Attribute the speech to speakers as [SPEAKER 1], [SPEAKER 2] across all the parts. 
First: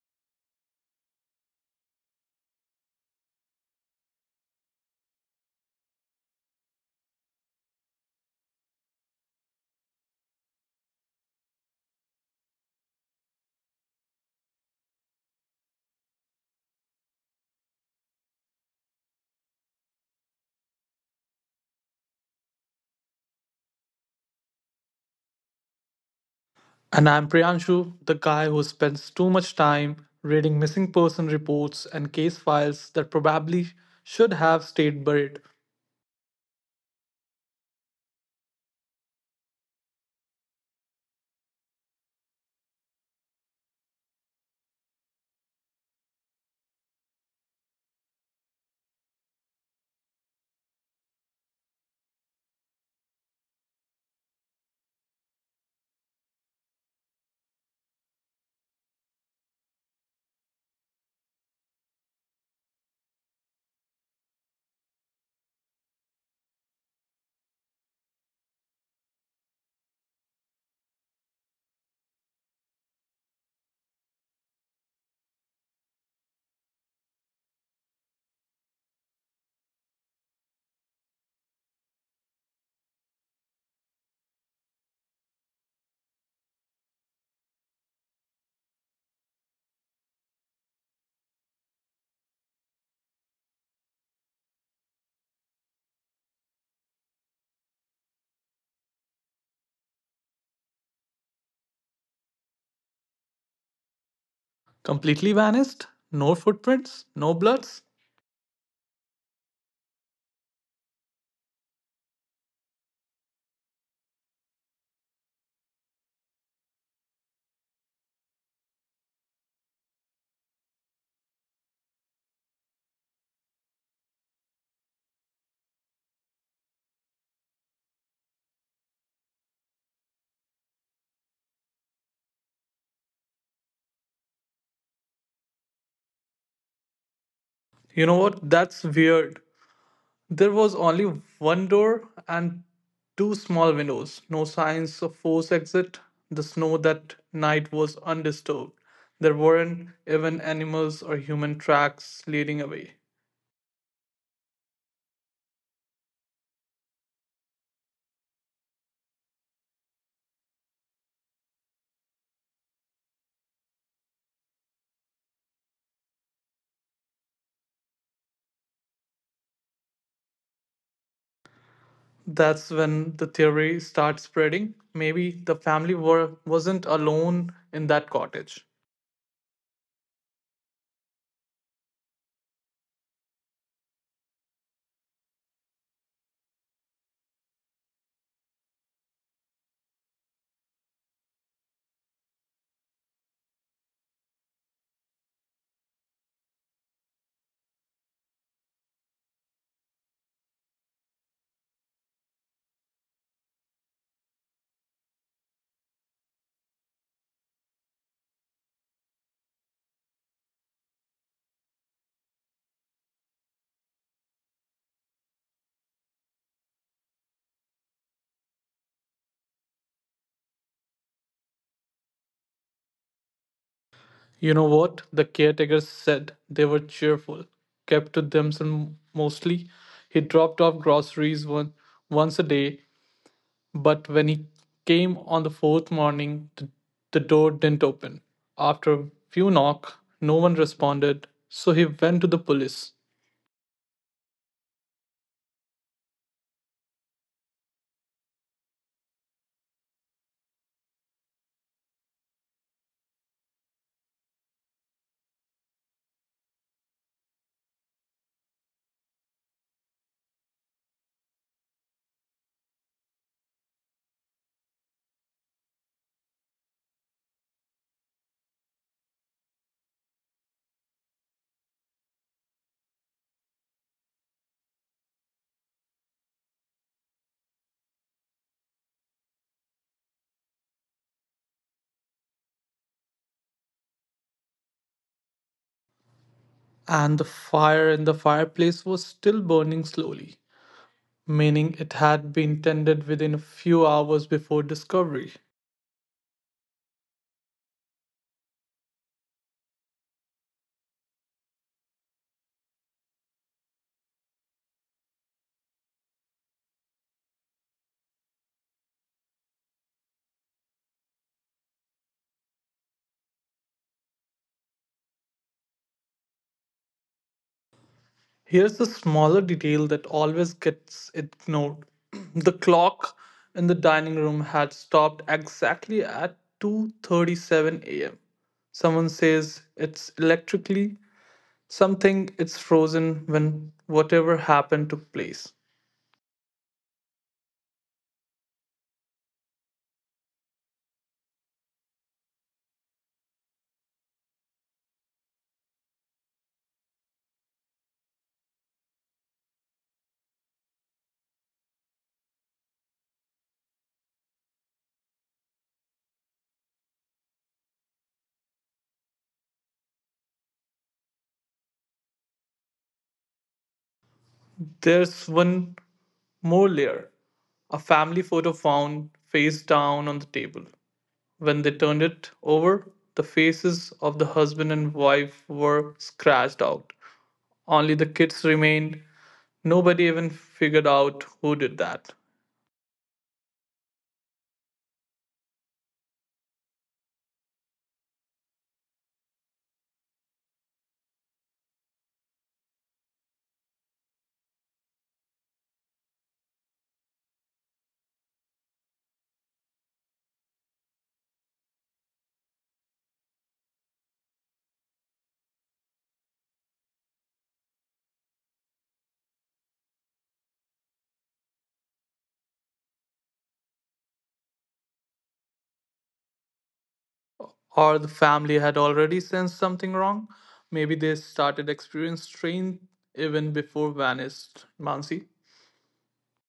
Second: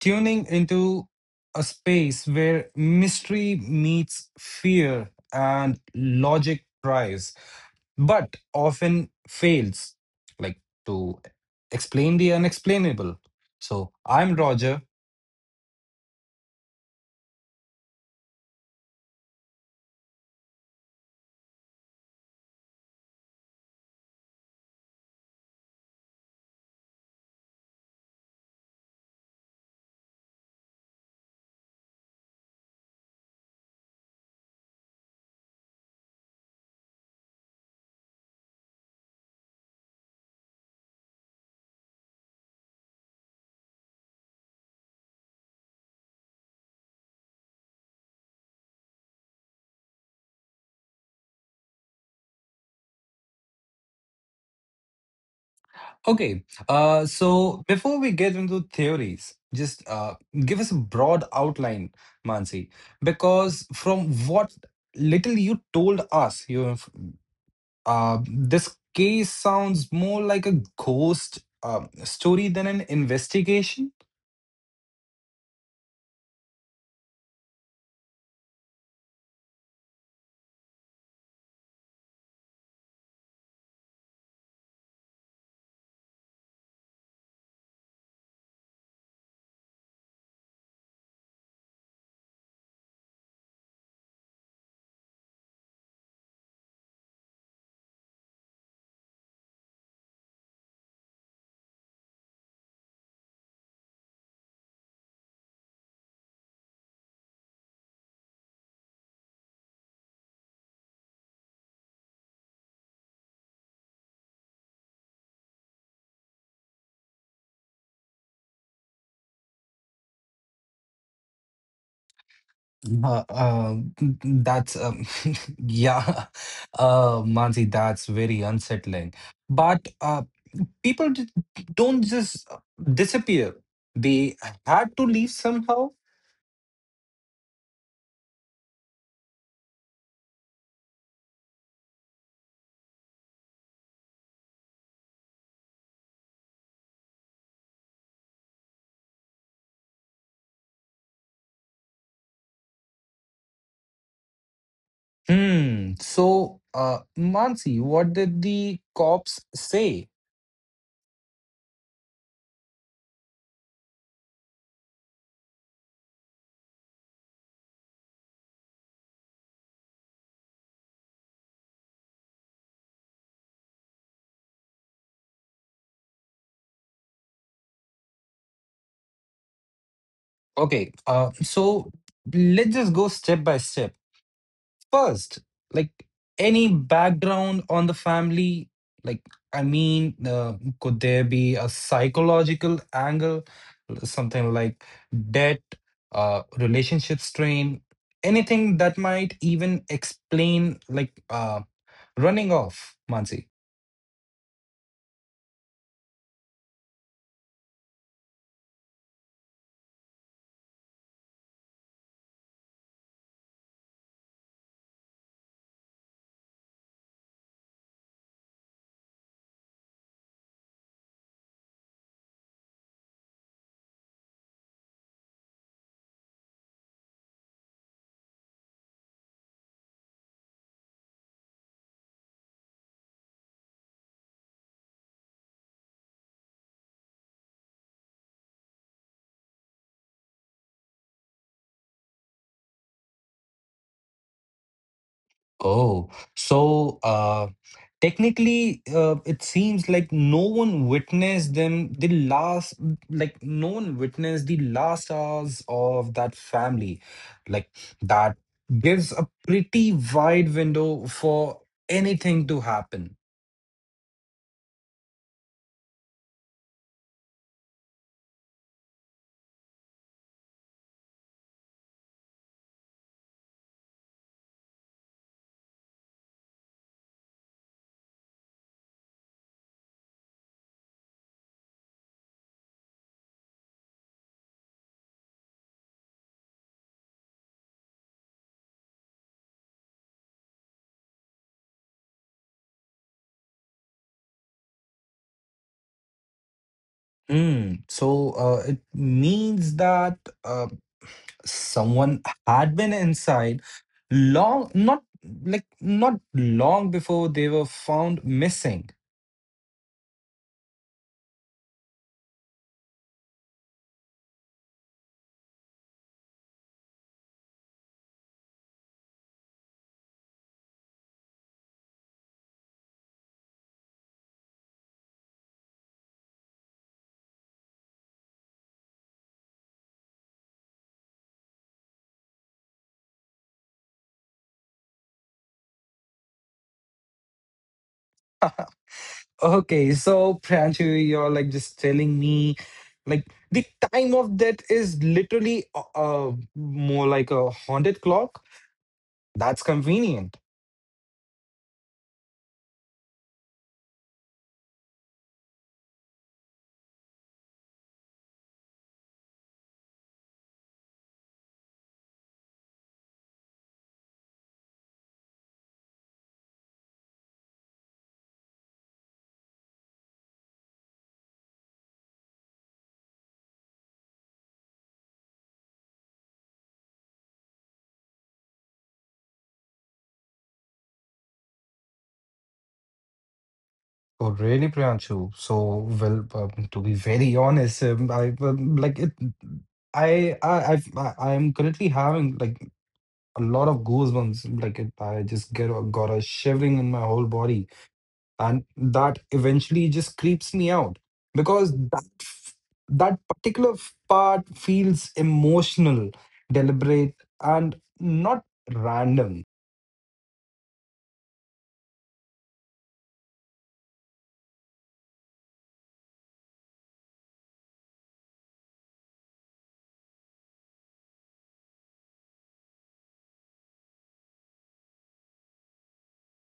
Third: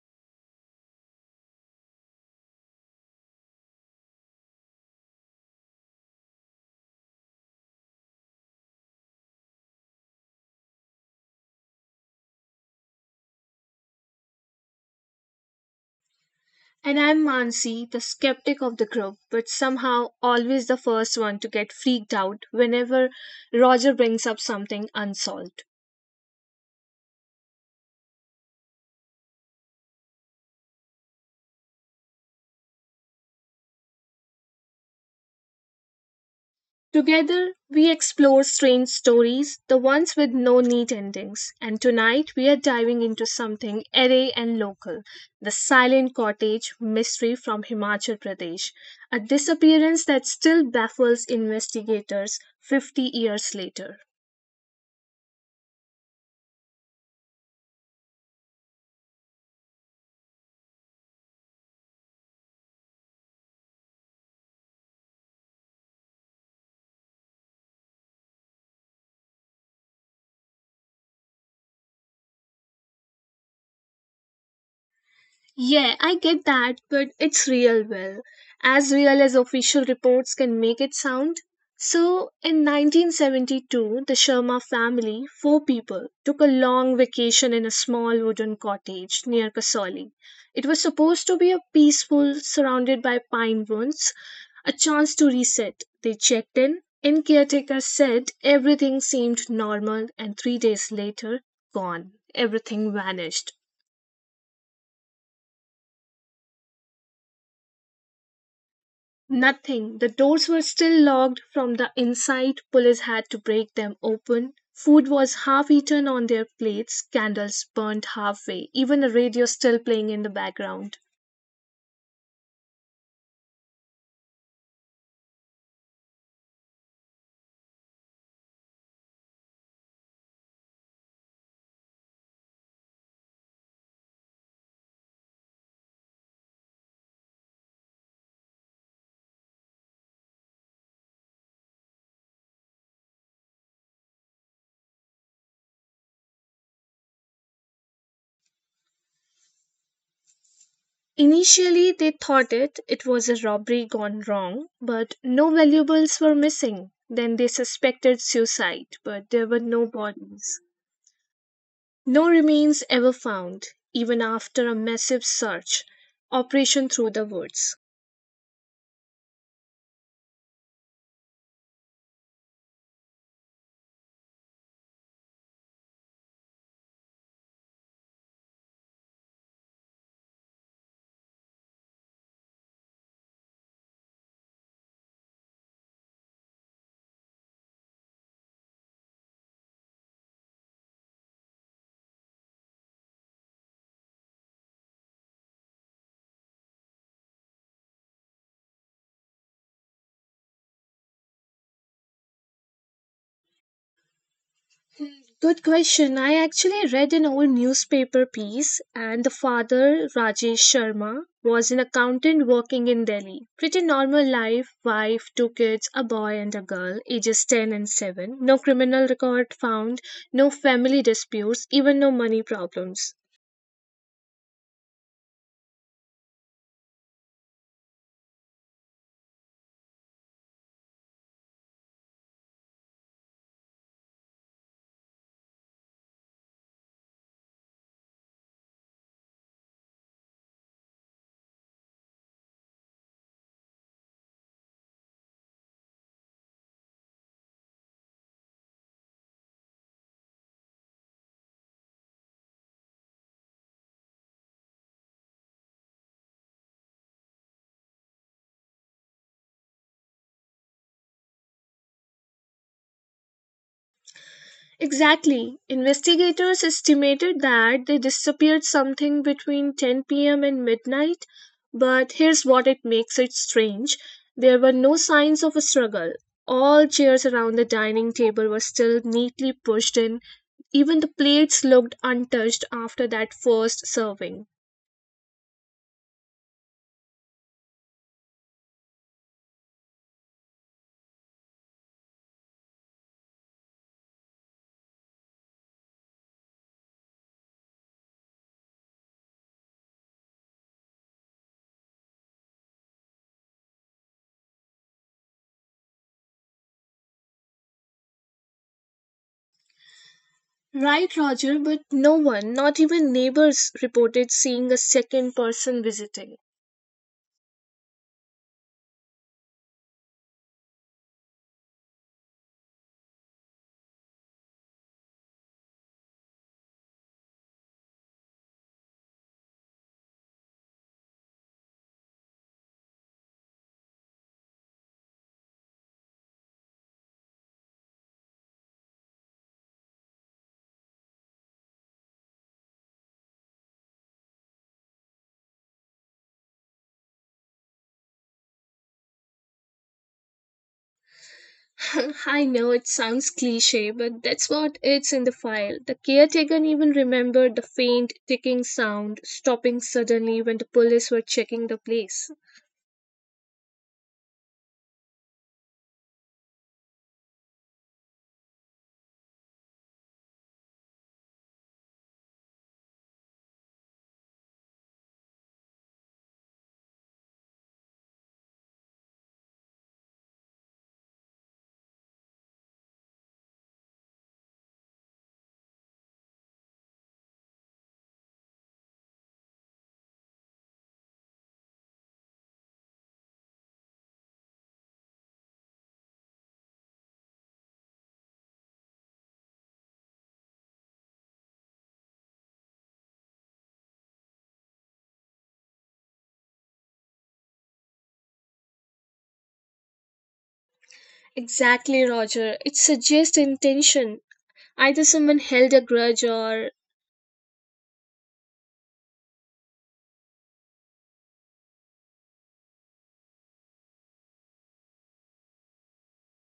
[SPEAKER 1] tuning into a space where mystery meets fear and logic tries, but often fails, like to explain the unexplainable. So I'm Roger.
[SPEAKER 2] And I'm Mansi, the skeptic of the group, but somehow always the first one to get freaked out whenever Roger brings up something unsolved.
[SPEAKER 3] And I'm Priyanshu, the guy who spends too much time reading missing person reports and case files that probably should have stayed buried.
[SPEAKER 2] Together, we explore strange stories, the ones with no neat endings, and tonight we are diving into something airy and local, the Silent Cottage mystery from Himachal Pradesh, a disappearance that still baffles investigators 50 years later.
[SPEAKER 1] Okay, so before we get into theories, just give us a broad outline, Mansi, because from what little you told us, you this case sounds more like a ghost story than an investigation.
[SPEAKER 2] Yeah, I get that, but it's real, well, as real as official reports can make it sound. So, in 1972, the Sharma family, four people, took a long vacation in a small wooden cottage near Kasauli. It was supposed to be a peaceful, surrounded by pine woods, a chance to reset. They checked in, and caretaker said everything seemed normal, and 3 days later, gone. Everything vanished.
[SPEAKER 3] Completely vanished? No footprints? No bloods?
[SPEAKER 2] Nothing. The doors were still locked from the inside. Police had to break them open. Food was half eaten on their plates, candles burned halfway, even a radio still playing in the background.
[SPEAKER 1] Uh, uh, that's yeah, Mansi, that's very unsettling. But people don't just disappear; they had to leave somehow.
[SPEAKER 3] You know what? That's weird. There was only one door and two small windows. No signs of forced exit. The snow that night was undisturbed. There weren't even animals or human
[SPEAKER 2] Initially, they
[SPEAKER 3] tracks
[SPEAKER 2] thought
[SPEAKER 3] leading
[SPEAKER 2] it,
[SPEAKER 3] away.
[SPEAKER 2] it was a robbery gone wrong, but no
[SPEAKER 1] Hmm.
[SPEAKER 2] valuables were
[SPEAKER 1] So,
[SPEAKER 2] missing. Then they
[SPEAKER 1] Mansi, what
[SPEAKER 2] suspected
[SPEAKER 1] did the
[SPEAKER 2] suicide, but
[SPEAKER 1] cops
[SPEAKER 2] there were no
[SPEAKER 1] say?
[SPEAKER 2] bodies. No remains ever found, even after a massive search operation through the woods.
[SPEAKER 3] That's when the theory starts spreading. Maybe the family wasn't alone in that cottage.
[SPEAKER 1] Okay. So let's just go step by step. First, like any background on the family, like, I mean, uh, could there be a psychological angle, something like debt, relationship strain, anything that might even explain, running off, Mansi?
[SPEAKER 2] Good question. I actually read an old newspaper piece, and the father, Rajesh Sharma, was an accountant working in Delhi. Pretty normal life, wife, two kids, a boy and a girl, ages 10 and 7. No criminal record found, no family disputes, even no money problems.
[SPEAKER 3] You know what? The caretakers said they were cheerful, kept to themselves mostly. He dropped off groceries once a day, but when he came on the fourth morning, the door didn't open. After a few knocks, no one responded, so he went to the police.
[SPEAKER 1] Oh, so technically, it seems like no one witnessed them the last, like no one witnessed the last hours of that family. Like that gives a pretty wide window for anything to happen.
[SPEAKER 2] Exactly. Investigators estimated that they disappeared something between 10 p.m. and midnight, but here's what it makes it strange. There were no signs of a struggle. All chairs around the dining table were still neatly pushed in. Even the plates looked untouched after that first serving.
[SPEAKER 3] And the fire in the fireplace was still burning slowly, meaning it had been tended within a few hours before discovery.
[SPEAKER 1] Mm, so it means that uh, someone had been inside long, not like not long before they were found missing.
[SPEAKER 2] Right, Roger, but no one, not even neighbors, reported seeing a second person visiting.
[SPEAKER 3] Here's a smaller detail that always gets ignored. The clock in the dining room had stopped exactly at 2:37 a.m. Someone says it's electrically something, it's frozen when whatever happened took place.
[SPEAKER 1] Okay, so Pranchu, you're like just telling me, like the time of death is literally more like a haunted clock. That's convenient.
[SPEAKER 2] I know it sounds cliche, but that's what it's in the file. The caretaker even remembered the faint ticking sound, stopping suddenly when the police were checking the place.
[SPEAKER 3] There's one more layer. A family photo found face down on the table. When they turned it over, the faces of the husband and wife were scratched out. Only the kids remained. Nobody even figured out who did that.
[SPEAKER 1] Oh, really, Pranchu? So, well, to be very honest, I like it. I I've, I I'm currently having like a lot of goosebumps. Like it, I just got a shivering in my whole body, and that eventually just creeps me out because that particular part feels emotional, deliberate, and not random.
[SPEAKER 2] Exactly, Roger. It suggests intention. Either someone held a grudge, or.
[SPEAKER 3] Or the family had already sensed something wrong. Maybe they started experiencing strain even before vanished. Mansi.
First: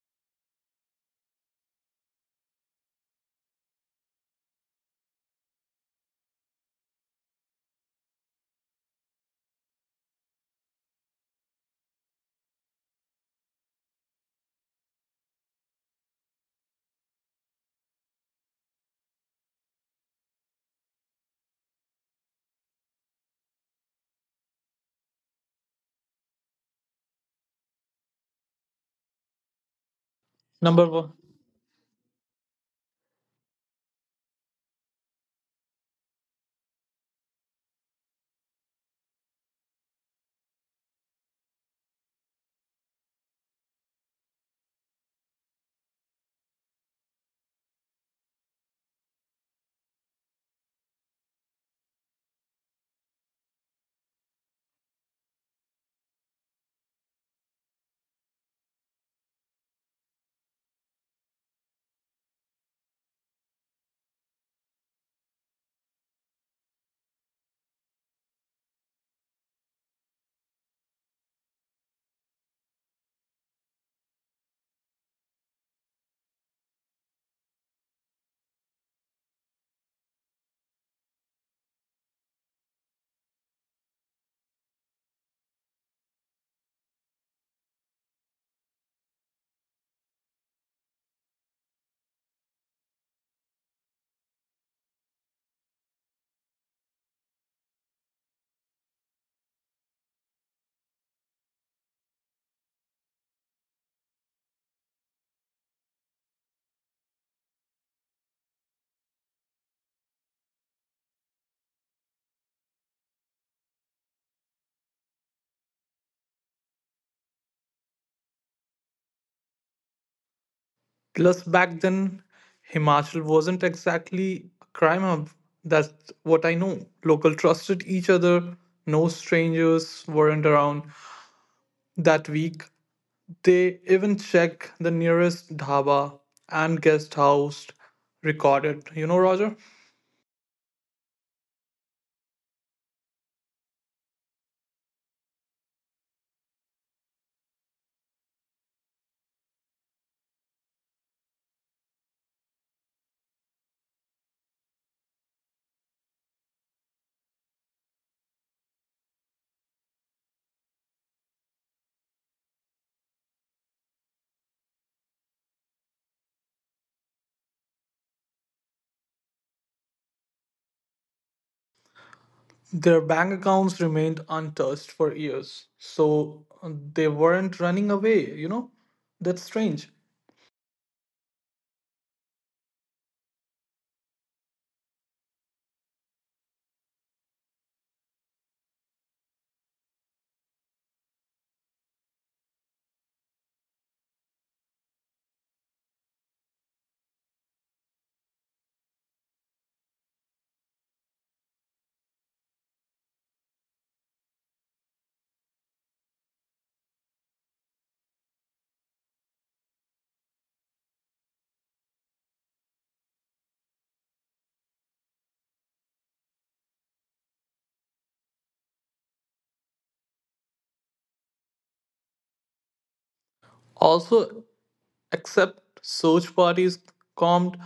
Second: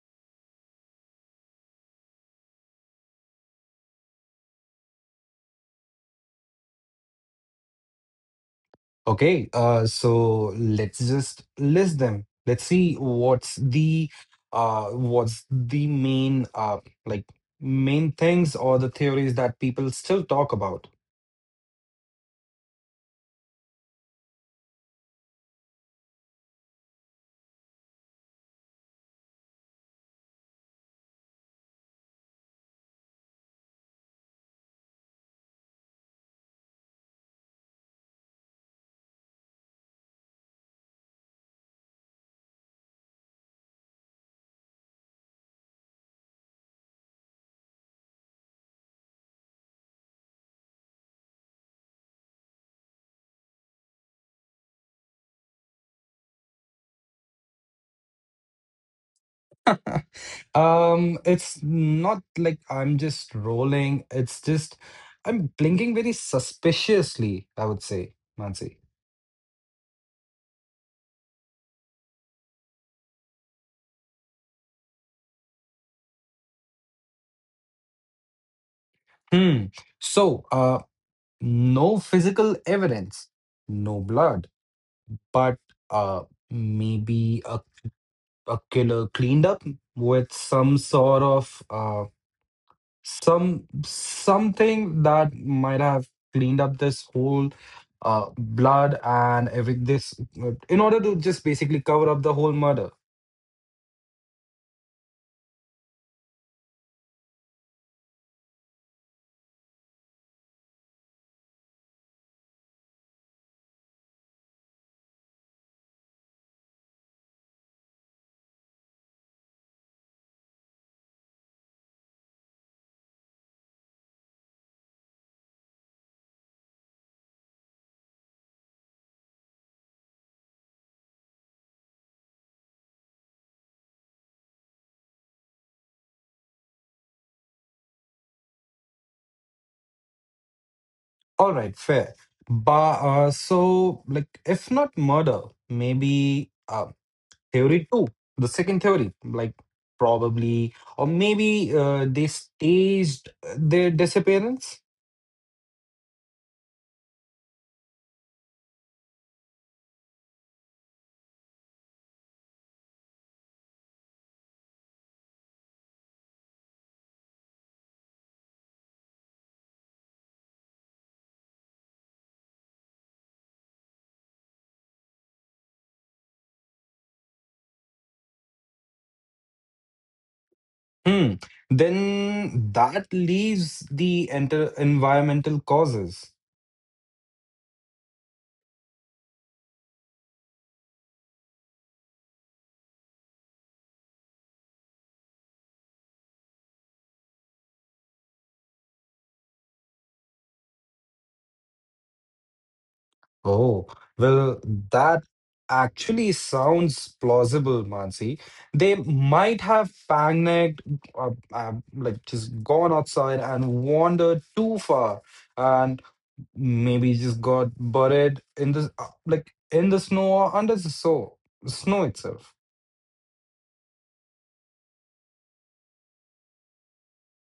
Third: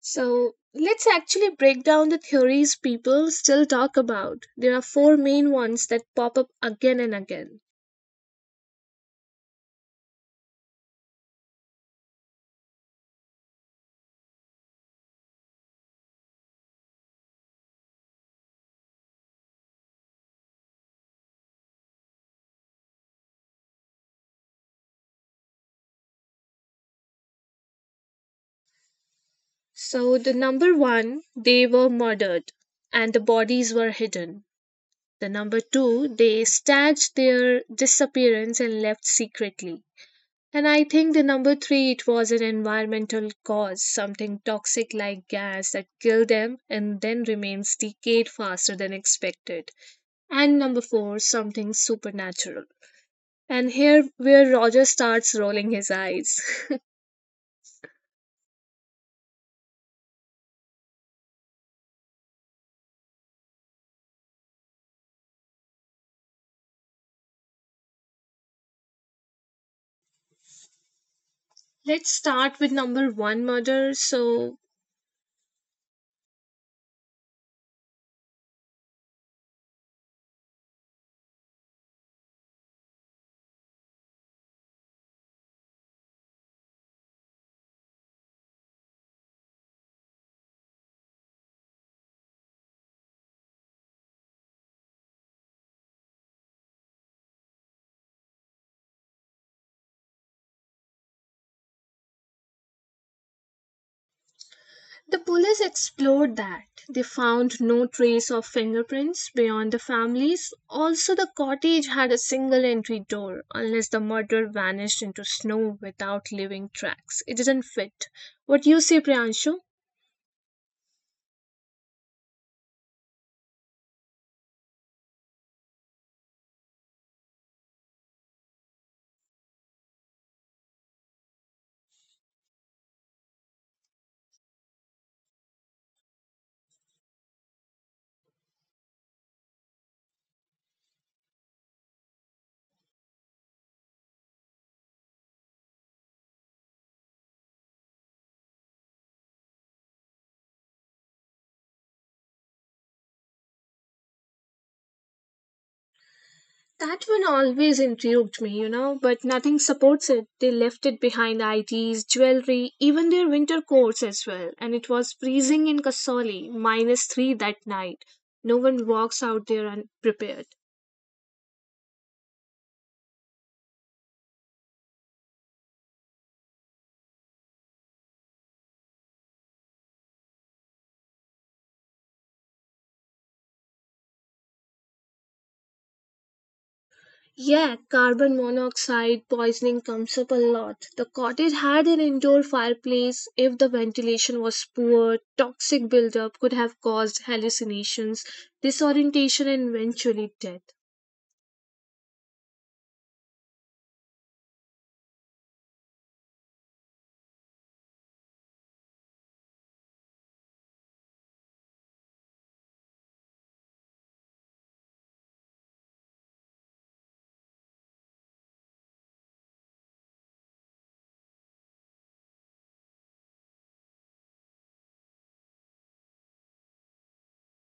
[SPEAKER 2] So, let's actually break down the theories people still talk about. There are four main ones that pop up again and again.
[SPEAKER 1] Okay, so let's just list them. Let's see what's the main like main things or the theories that people still talk about.
[SPEAKER 2] So, the
[SPEAKER 3] Number
[SPEAKER 2] number
[SPEAKER 3] one.
[SPEAKER 2] one, they were murdered and the bodies were hidden. The No. 2, they staged their disappearance and left secretly. And I think the No. 3, it was an environmental cause, something toxic like gas that killed them and then remains decayed faster than expected. And No. 4, something supernatural. And here where Roger starts rolling his eyes.
[SPEAKER 1] It's not like I'm just rolling. It's just I'm blinking very suspiciously, I would say, Mansi.
[SPEAKER 2] Let's start with No. 1, murder. So
[SPEAKER 1] Hmm. So, no physical evidence, no blood, but uh, maybe a killer cleaned up with some sort of some something that might have cleaned up this whole blood and every this in order to just basically cover up the whole murder.
[SPEAKER 2] the police explored that; they found no trace of fingerprints beyond the family's, also the cottage had a single entry door unless the murderer vanished into snow without leaving tracks. It does not fit. What you say, Priyanshu?
[SPEAKER 3] Plus, back then, Himachal wasn't exactly a crime hub. That's what I know. Local trusted each other. No strangers weren't around. That week, they even check the nearest dhaba and guest house recorded. You know, Roger?
[SPEAKER 1] All right, fair. But so, like, if not murder, maybe theory two, the second theory, like probably, or maybe they staged their disappearance.
[SPEAKER 2] That one always intrigued me, you know, but nothing supports it. They left it behind IDs, jewellery, even their winter coats as well, and it was freezing in Kasauli, -3 that night. No one walks out there unprepared.
[SPEAKER 3] Their bank accounts remained untouched for years. So they weren't running away, you know? That's strange.
[SPEAKER 1] Hmm. Then that leaves the enter environmental causes.
[SPEAKER 2] Yeah, carbon monoxide poisoning comes up a lot. The cottage had an indoor fireplace. If the ventilation was poor, toxic buildup could have caused hallucinations, disorientation, and eventually death.
[SPEAKER 1] Oh, well, that actually sounds plausible, Mansi. They might have panicked, like just gone outside and wandered too far, and maybe just got buried in the snow or under the snow itself.
[SPEAKER 3] Also, except search parties combed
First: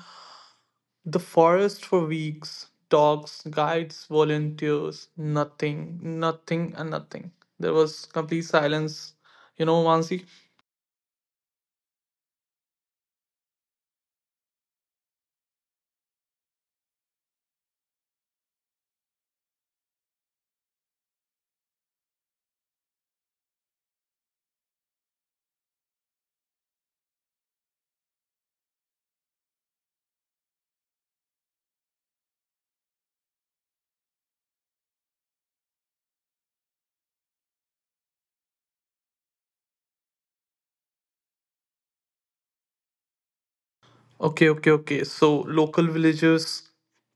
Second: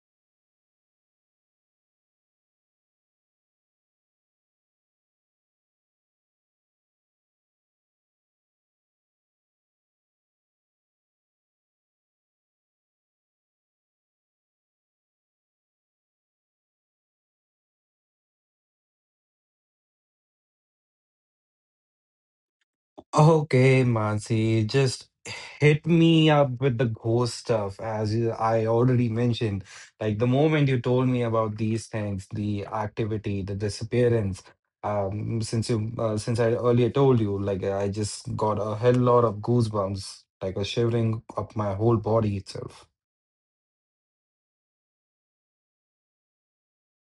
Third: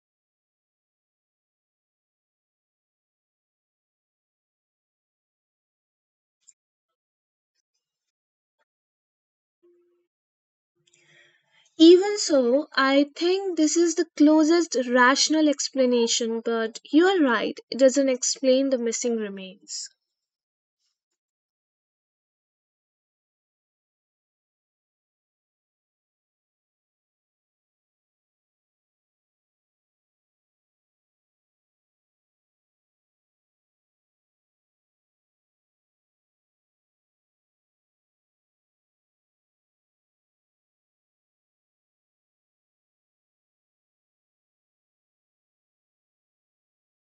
[SPEAKER 3] the forest for weeks. Dogs, guides, volunteers, nothing, nothing, and nothing. There was complete silence. You know, Mansi?
[SPEAKER 2] Even so, I think this is the closest rational explanation, but you are right, it doesn't explain the missing remains.
[SPEAKER 1] Okay, Mansi, just hit me up with the ghost stuff. As I already mentioned, like the moment you told me about these things, the activity, the disappearance, since I earlier told you, like I just got a hell lot of goosebumps, like a shivering up my whole body itself.
[SPEAKER 3] Okay, okay, okay. So local villagers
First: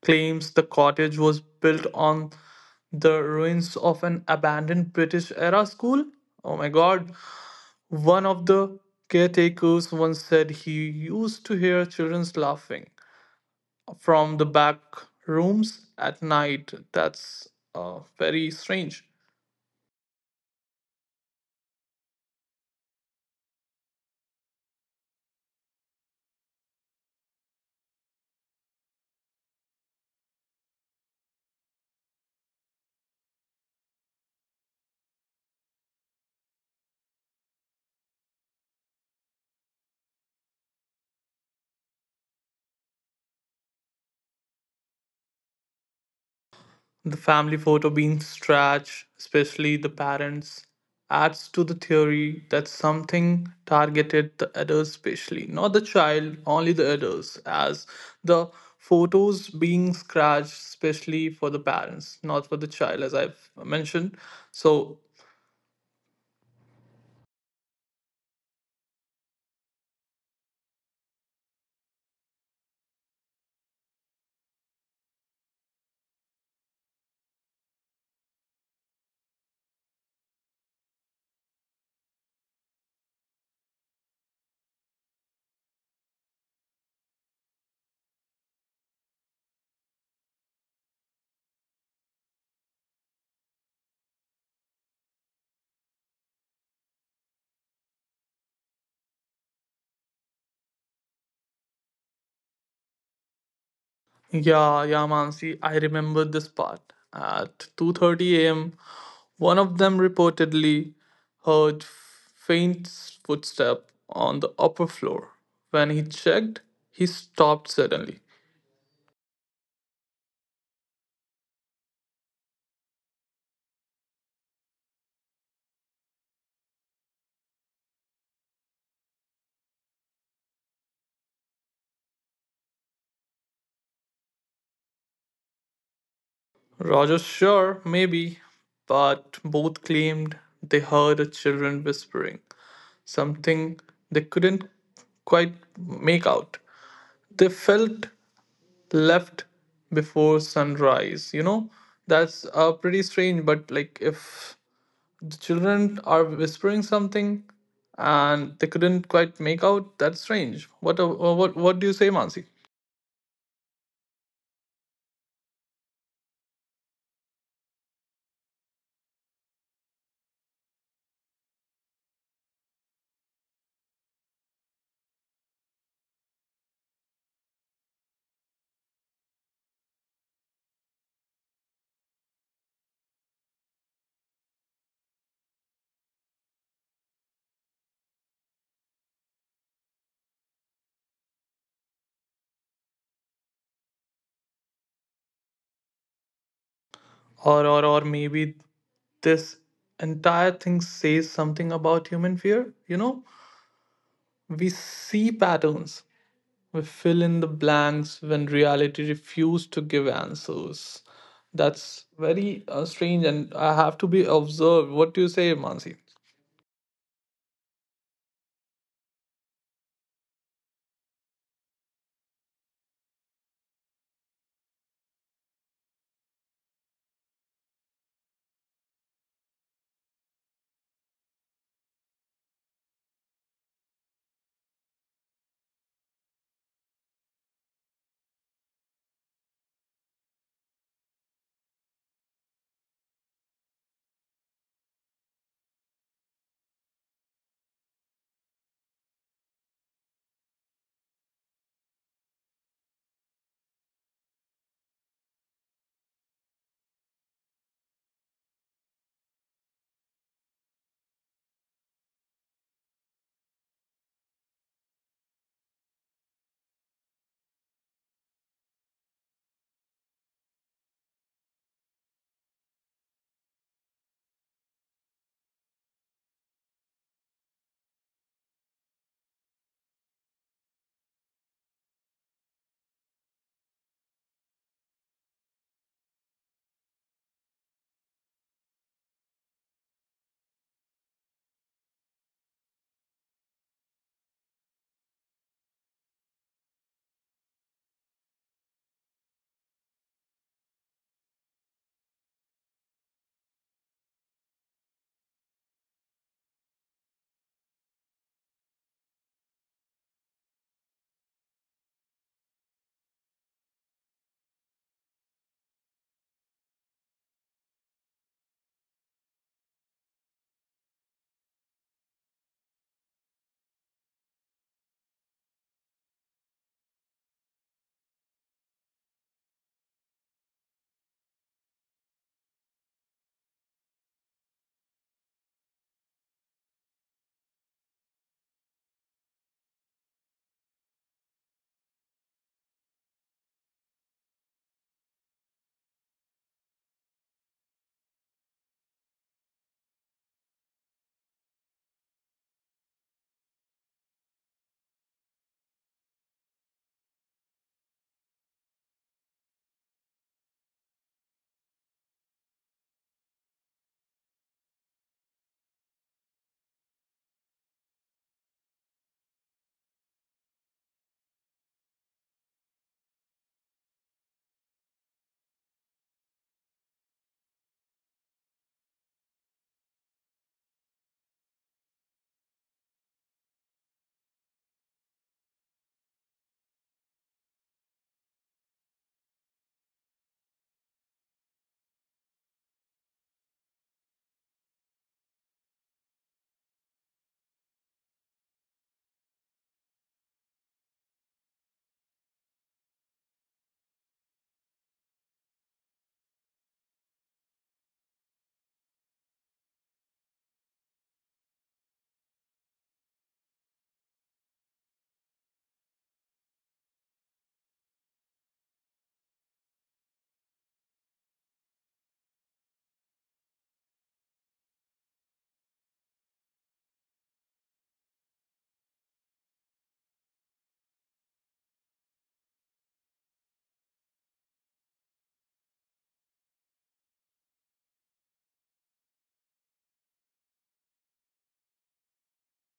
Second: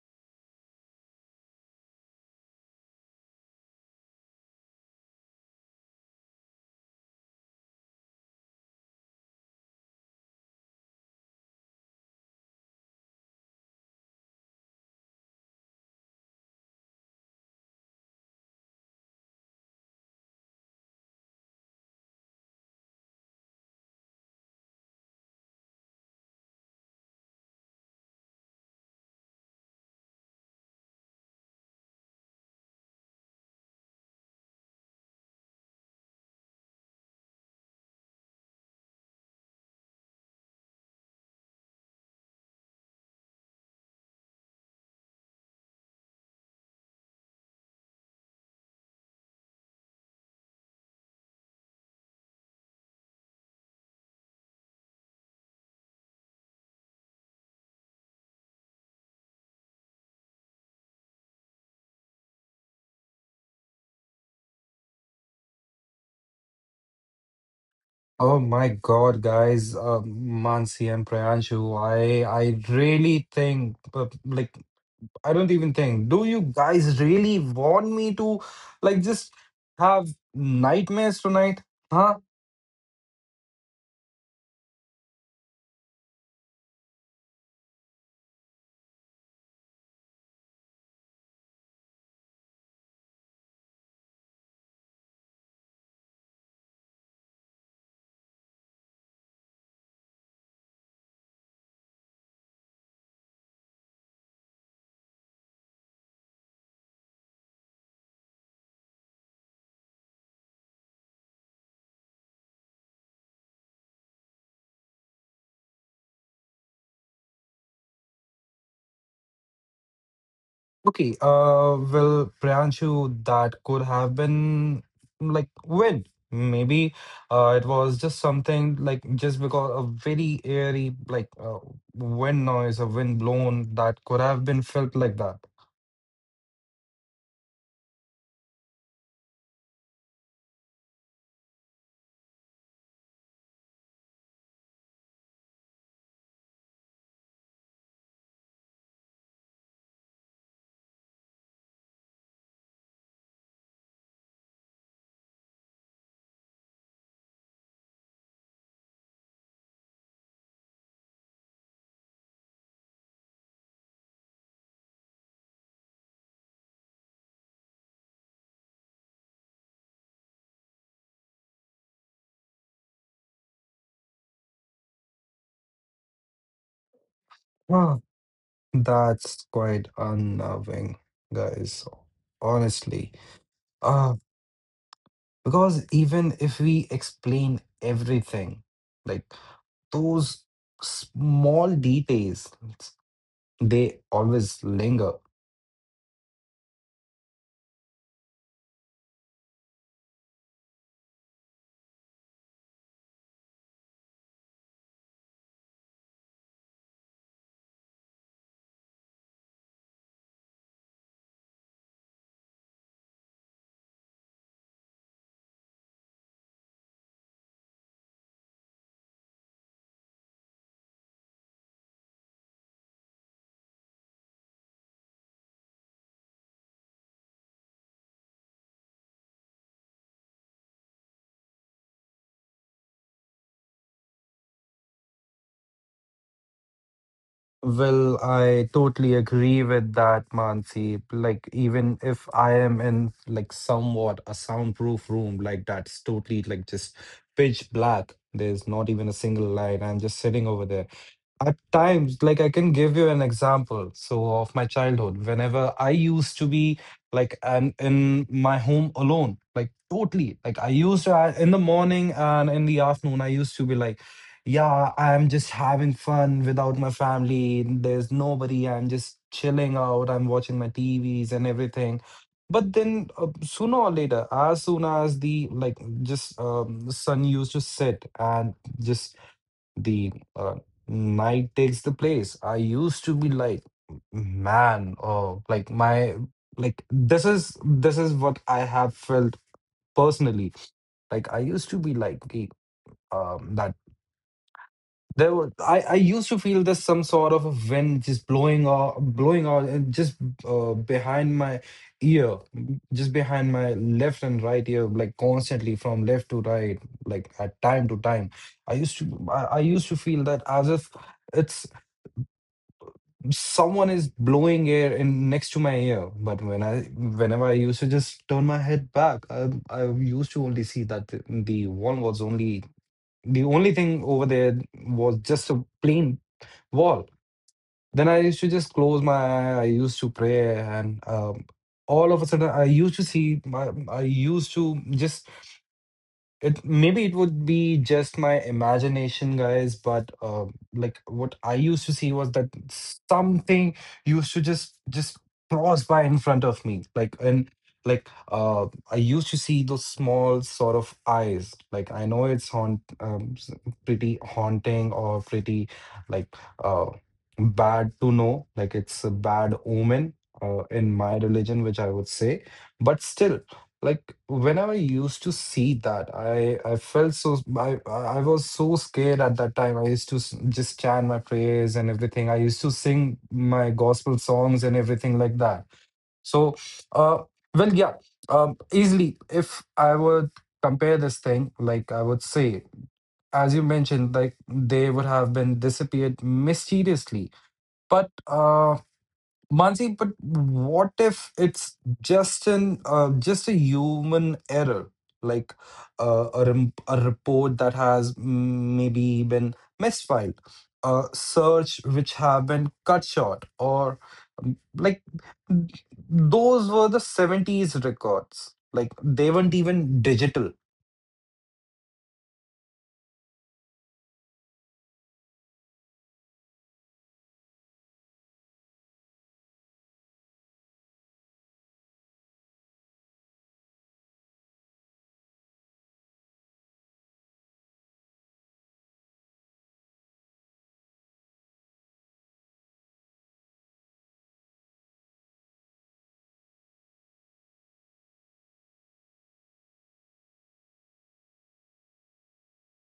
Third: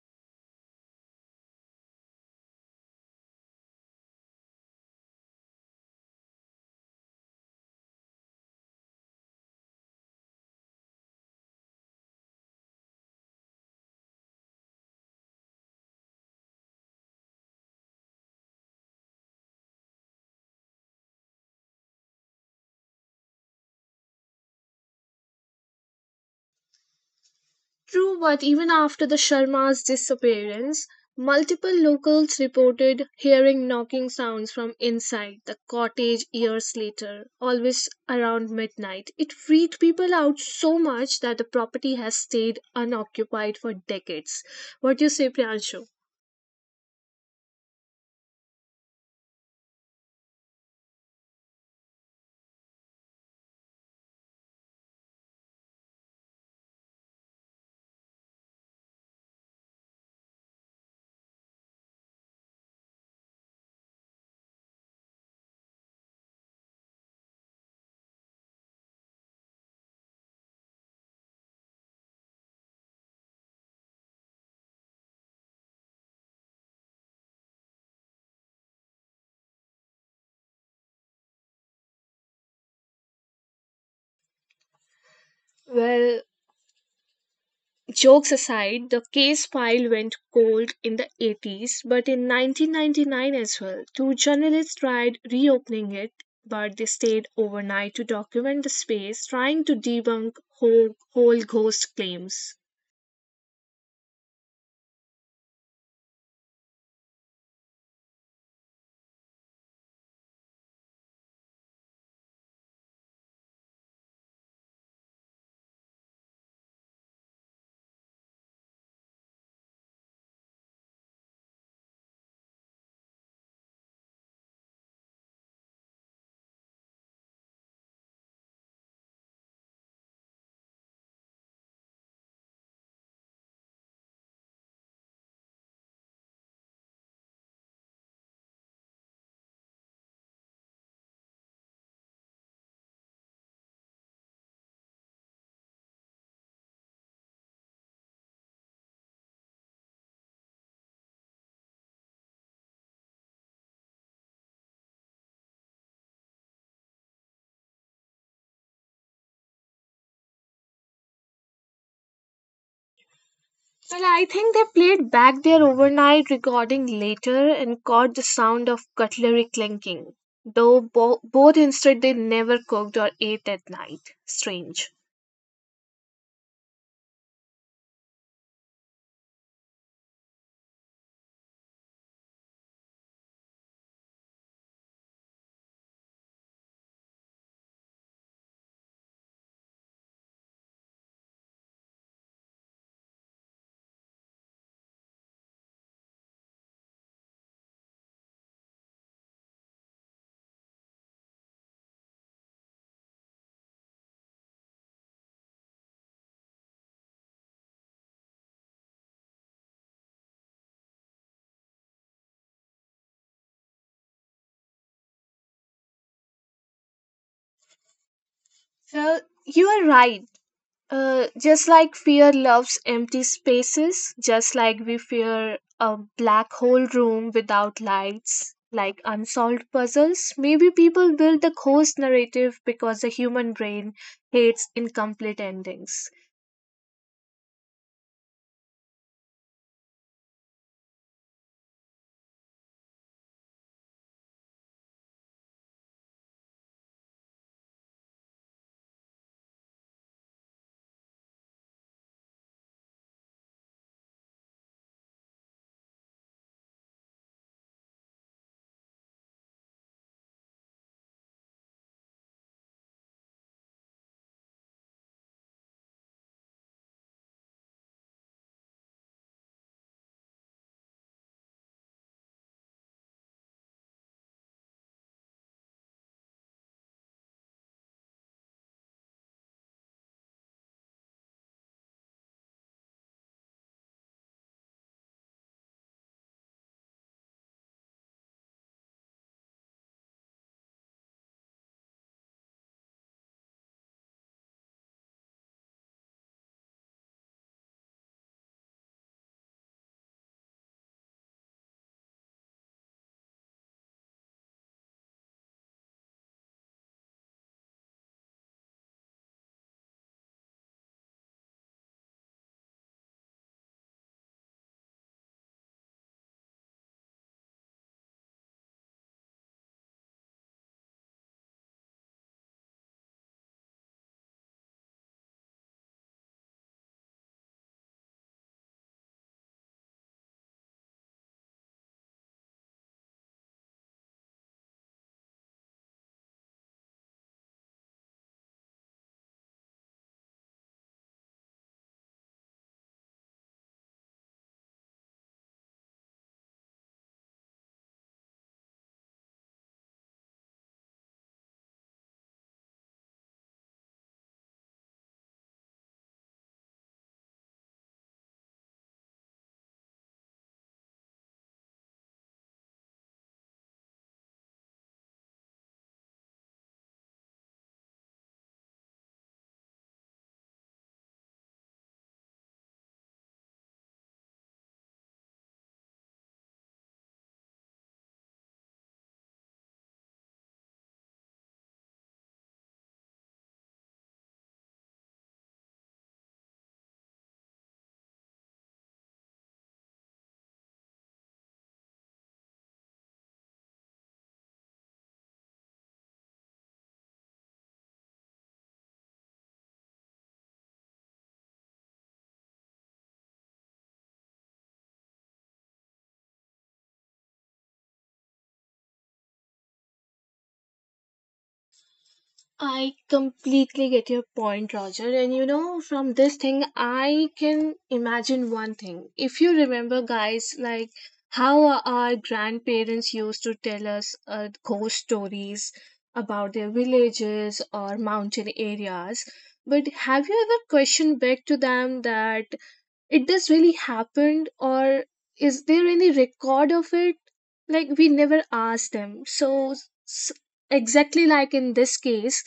[SPEAKER 3] claims the cottage was built on the ruins of an abandoned British era school. Oh my God. One of the caretakers once said he used to hear children's laughing from the back rooms at night. That's very strange.
[SPEAKER 2] True, but even after the Sharmas' disappearance, multiple locals reported hearing knocking sounds from inside the cottage years later, always around midnight. It freaked people out so much that the property has stayed unoccupied for decades. What do you say, Priyanshu?
[SPEAKER 3] The family photo being stretched, especially the parents, adds to the theory that something targeted the adults, especially not the child, only the adults, as the photos being scratched, especially for the parents, not for the child, as I've mentioned. So
[SPEAKER 1] Oh my God, guys, Mansi and Priyanshu, I really think, I don't even think. Do you guys really want me to like just have nightmares tonight? Huh?
[SPEAKER 2] Well, jokes aside, the case file went cold in the 80s, but in 1999 as well, two journalists tried reopening it, but they stayed overnight to document the space, trying to debunk whole ghost claims.
[SPEAKER 3] Yeah, yeah, Mansi, I remember this part. At 2:30 a.m., one of them reportedly heard faint footstep on the upper floor. When he checked, he stopped suddenly.
[SPEAKER 1] Okay. Well, Priyanshu, that could have been like when maybe it was just something like just because a very airy wind noise, a wind blown that could have been felt like that.
[SPEAKER 3] Roger, sure, maybe, but both claimed they heard a children whispering, something they couldn't quite make out. They felt left before sunrise, you know? That's pretty strange, but like if the children are whispering something and they couldn't quite make out, that's strange. What what do you say, Mansi?
[SPEAKER 2] Well, I think they played back their overnight recording later and caught the sound of cutlery clinking, though both insisted they never cooked or ate at night. Strange.
[SPEAKER 1] Huh. That's quite unnerving, guys. Honestly. Uh, Because even if we explain everything, like those small details, they always linger.
[SPEAKER 3] Or maybe this entire thing says something about human fear. You know, we see patterns. We fill in the blanks when reality refused to give answers. That's very strange and I have to be observed. What do you say, Mansi?
[SPEAKER 2] Well, you are right. Just like fear loves empty spaces, just like we fear a black hole room without lights, like unsolved puzzles, maybe people build the ghost narrative because the human brain hates incomplete endings.
[SPEAKER 1] Well, I totally agree with that, Mansi. Like, even if I am in like somewhat a soundproof room, like that's totally like just pitch black. There's not even a single light. I'm just sitting over there. At times, like I can give you an example. So, of my childhood, whenever I used to be like an, in my home alone, like totally, like I used in the morning and in the afternoon, I used to be like, yeah, I'm just having fun without my family. There's nobody. I'm just chilling out. I'm watching my TVs and everything. But then, sooner or later, as soon as the like just sun used to set and just the night takes the place. I used to be like, man, oh, like my, like this is what I have felt personally. Like I used to be like, "Okay, that there were, I used to feel there's some sort of a wind just blowing or blowing out and just behind my ear, just behind my left and right ear, like constantly from left to right, like at time to time. I used I used to feel that as if it's someone is blowing air in next to my ear. But whenever I used to just turn my head back, I used to only see that the wall was only the only thing over there was just a plain wall. Then I used to just close my eye. I used to pray, and all of a sudden, I used to see my. I used to just it maybe it would be just my imagination, guys, but like what I used to see was that something used to just cross by in front of me, and I used to see those small sort of eyes. Like I know it's pretty haunting or pretty like uh bad to know, like it's a bad omen in my religion, which I would say, but still like when I used to see that, I felt so, I was so scared. At that time, I used just chant my prayers and everything. I used to sing my gospel songs and everything like that. So uh well yeah, um easily, if I would compare this thing, like I would say, as you mentioned, like they would have been disappeared mysteriously, but Mansi, but what if it's just an just a human error, like a report that has maybe been misfiled, a search which have been cut short, or um, like th- those were the 70s records. Like they weren't even digital.
[SPEAKER 2] I completely get your point, Roger. And you know, from this thing, I can imagine one thing. If you remember, guys, like how our grandparents used to tell us ghost stories about their villages or mountain areas. But have you ever questioned back to them that it does really happened, or is there any record of it? Like we never asked them. So, s- exactly like in this case,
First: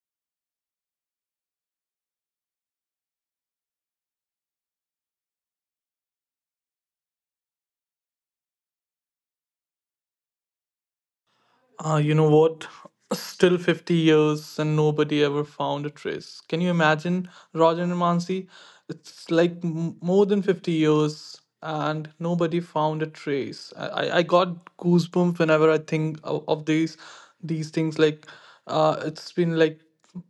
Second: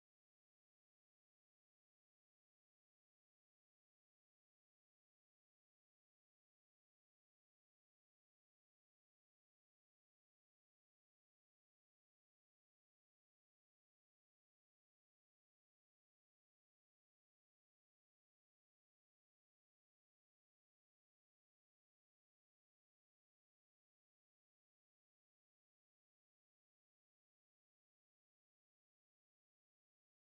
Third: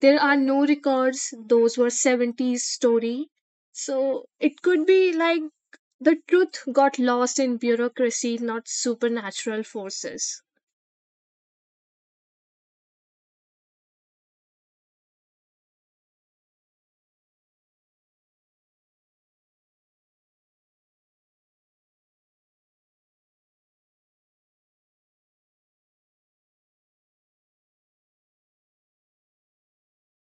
[SPEAKER 2] there are no records, those were 70s story, so it could be like the truth got lost in bureaucracy, not supernatural forces.
[SPEAKER 3] You know what? Still 50 years and nobody ever found a trace. Can you imagine, Roger and Mansi? It's like more than 50 years and nobody found a trace. I got goosebumps whenever I think of these things. Like, it's been like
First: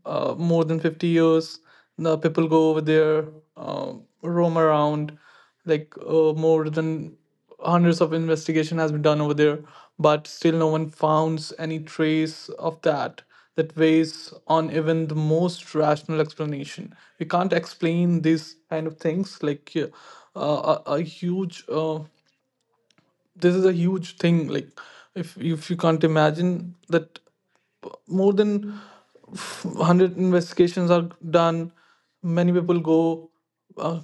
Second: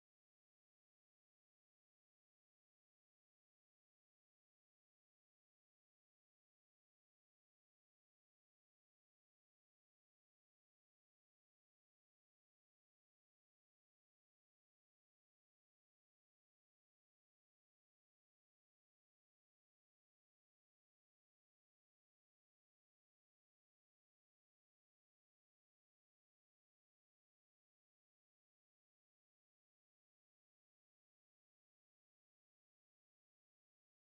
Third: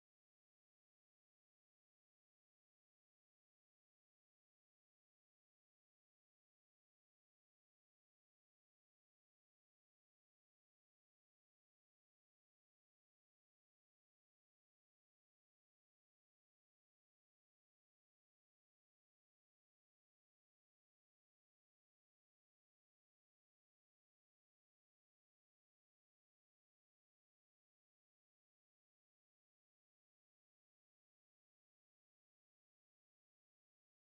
[SPEAKER 3] more than 50 years. The people go over there, uh, roam around, like more than hundreds of investigation has been done over there, but still no one founds any trace of that. That weighs on even the most rational explanation. We can't explain these kind of things. Like a huge this is a huge thing. Like if you can't imagine that more than 100 investigations are done, many people go uh,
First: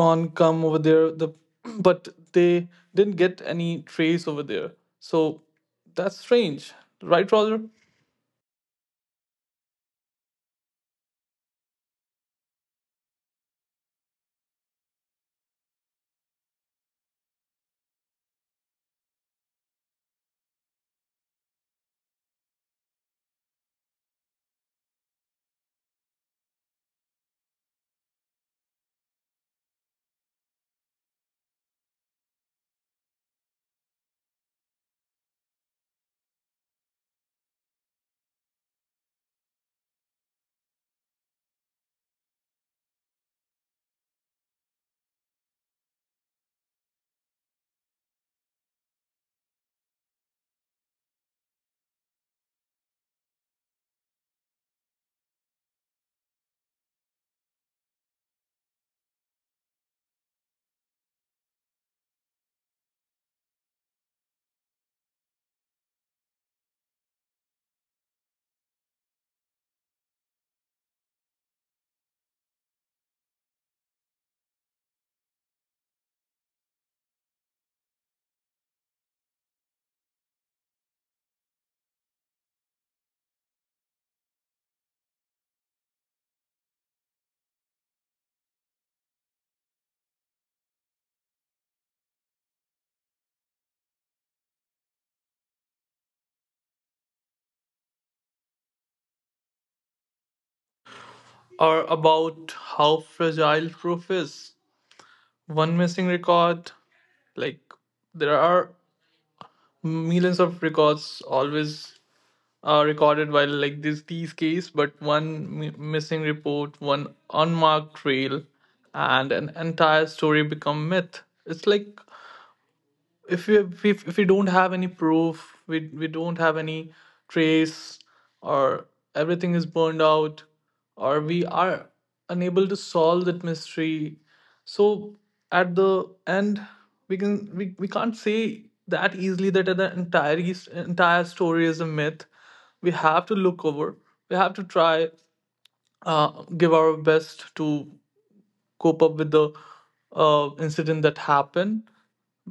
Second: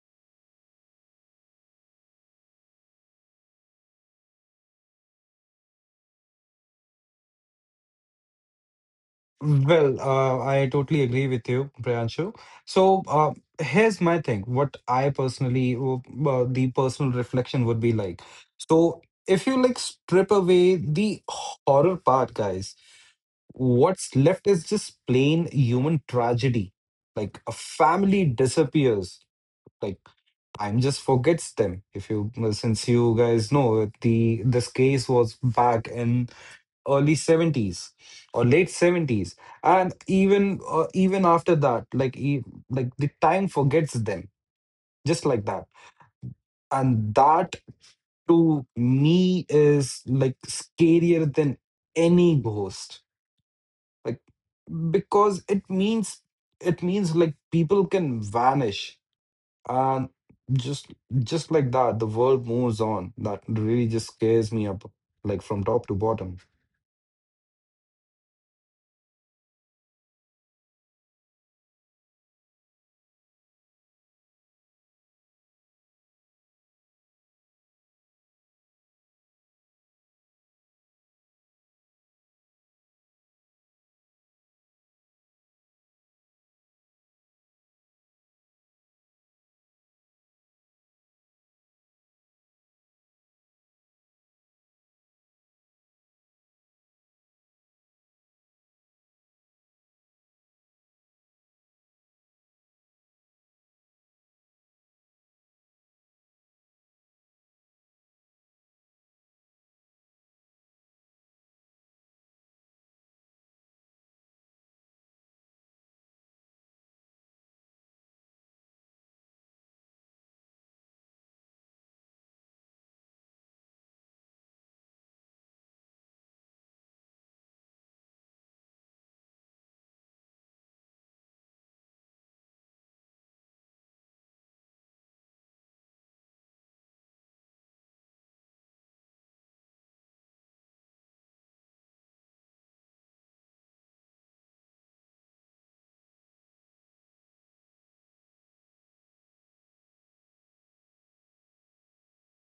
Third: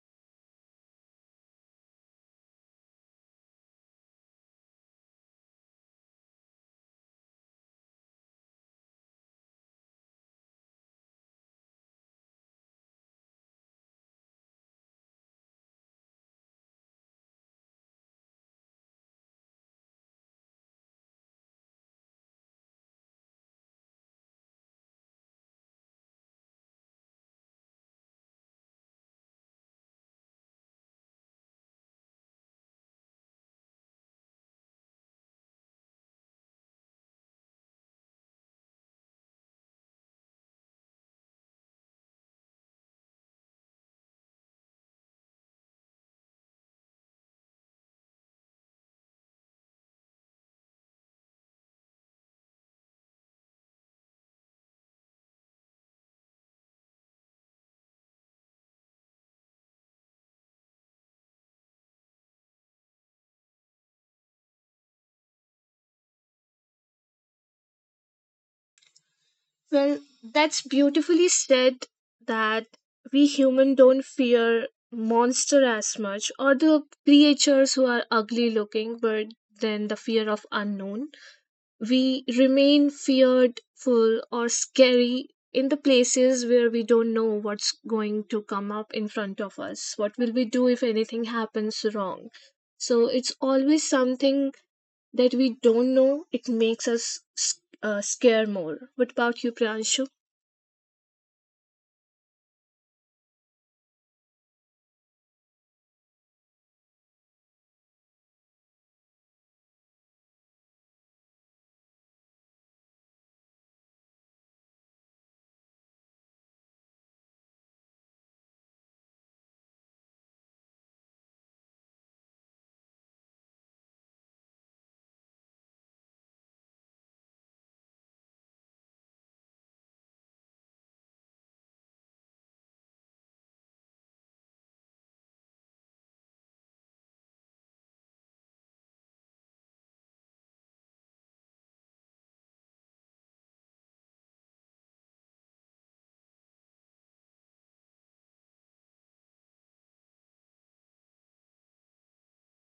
[SPEAKER 3] gone come over there. The but they didn't get any trace over there, so that's strange, right, Roger?
[SPEAKER 1] Well, I totally agree with you, Priyanshu. So, here's my thing. What I personally, the personal reflection would be like. So, if you like strip away the horror part, guys, what's left is just plain human tragedy. Like a family disappears. Like I'm just forgets them. If you, well, since you guys know, the this case was back in early 70s or late 70s, and even even after that, like the time forgets them just like that, and that to me is like scarier than any ghost, like because it means, it means like people can vanish and just just like that the world moves on. That really just scares me up like from top to bottom.
[SPEAKER 2] Well, that's beautifully said that we human don't fear monster as much, or the creatures who are ugly looking, but then the fear of unknown. We remain fearful or scary in the places where we don't know what's going to come up in front of us. What will we do if anything happens wrong? So it's always something that we don't know. It makes us scare more. What about you, Priyanshu?
[SPEAKER 3] Or about how fragile proof is. One missing record, like there are millions of records always recorded while like this these case, but one missing report, one unmarked trail, and an entire story become myth. It's like if we don't have any proof, we don't have any trace or everything is burned out or we are unable to solve that mystery. So at the end, we can't say that easily that the entire story is a myth. We have to look over, we have to try give our best to cope up with the incident that happened.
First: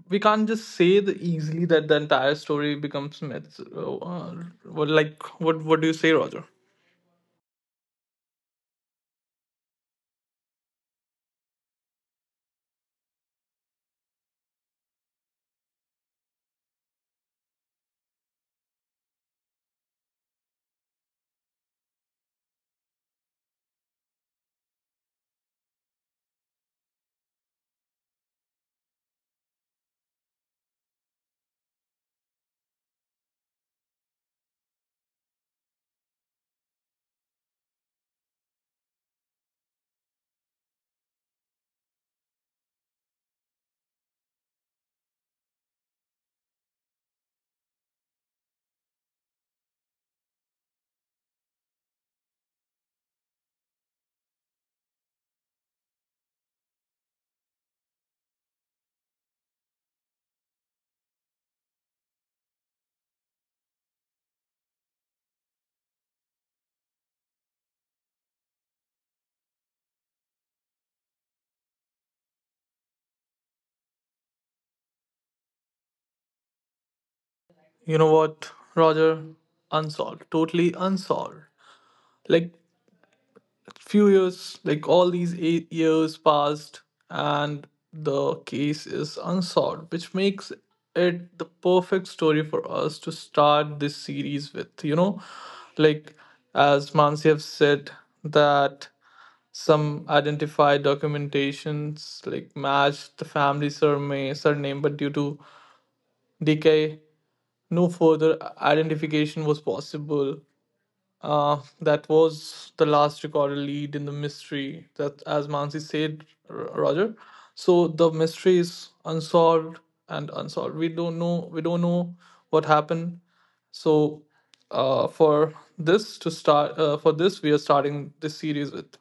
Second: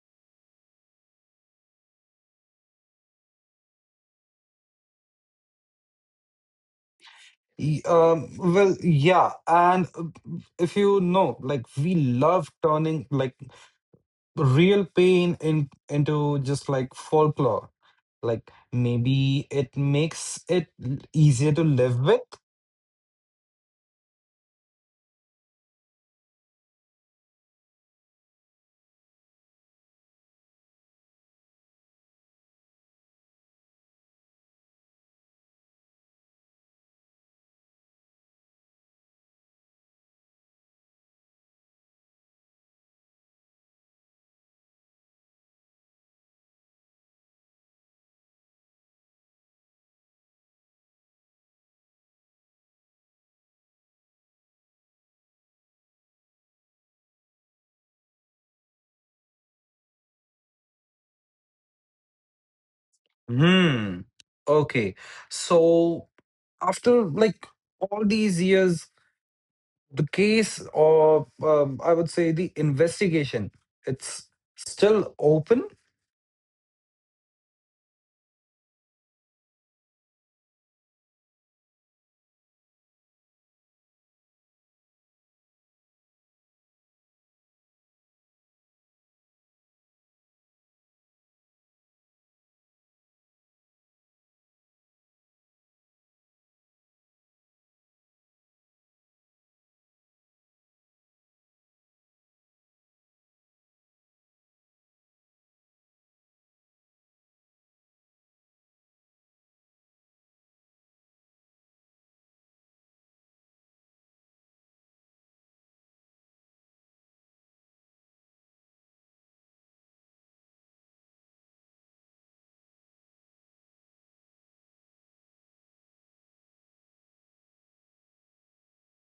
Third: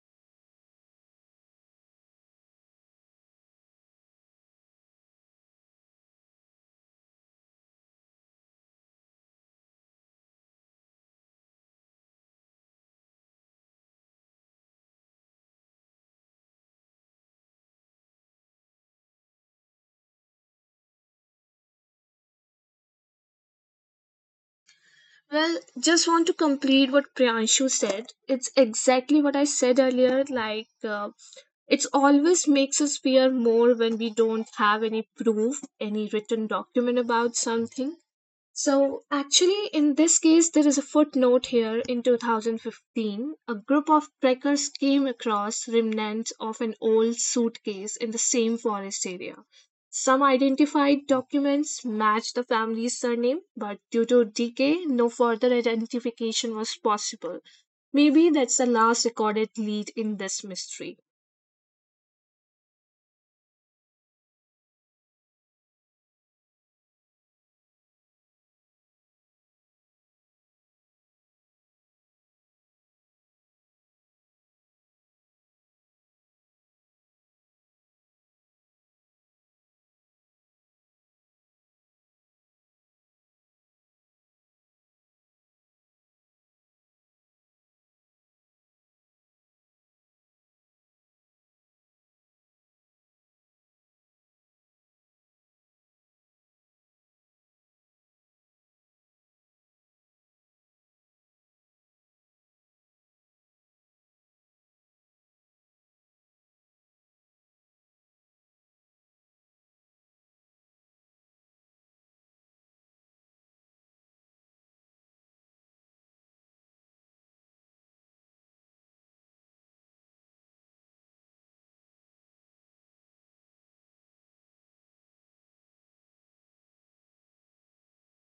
[SPEAKER 3] We can't just say the easily that the entire story becomes myths. What- like what do you say, Roger?
[SPEAKER 1] Yeah, and if you know, like we love turning like real pain in into just like folklore. Like maybe it makes it easier to live with.
[SPEAKER 2] Well, just want to complete what Priyanshu said. It's exactly what I said earlier. It always makes us fear more when we don't have any proof, any written document about something. So, actually, in this case, there is a footnote here. In 2015, a group of trekkers came across remnants of an old suitcase in the same forest area. Some identified documents matched the family's surname, but due to decay, no further identification was possible. Maybe that's the last recorded lead in this mystery.
[SPEAKER 1] Hmm. Okay, so after like all these years, the case, or I would say the investigation, it's still open.
[SPEAKER 3] You know what, Roger? Unsolved, totally unsolved. Like few years, like all these 8 years passed, and the case is unsolved, which makes it the perfect story for us to start this series with. You know, like as Mansi have said that some identify documentations like match the family surname, surname, but due to decay, no further identification was possible. That was the last recorded lead in the mystery. That, as Mansi said, Roger. So the mystery is unsolved and unsolved. We don't know. We don't know what happened. So, for this to start, for this we are starting this series with.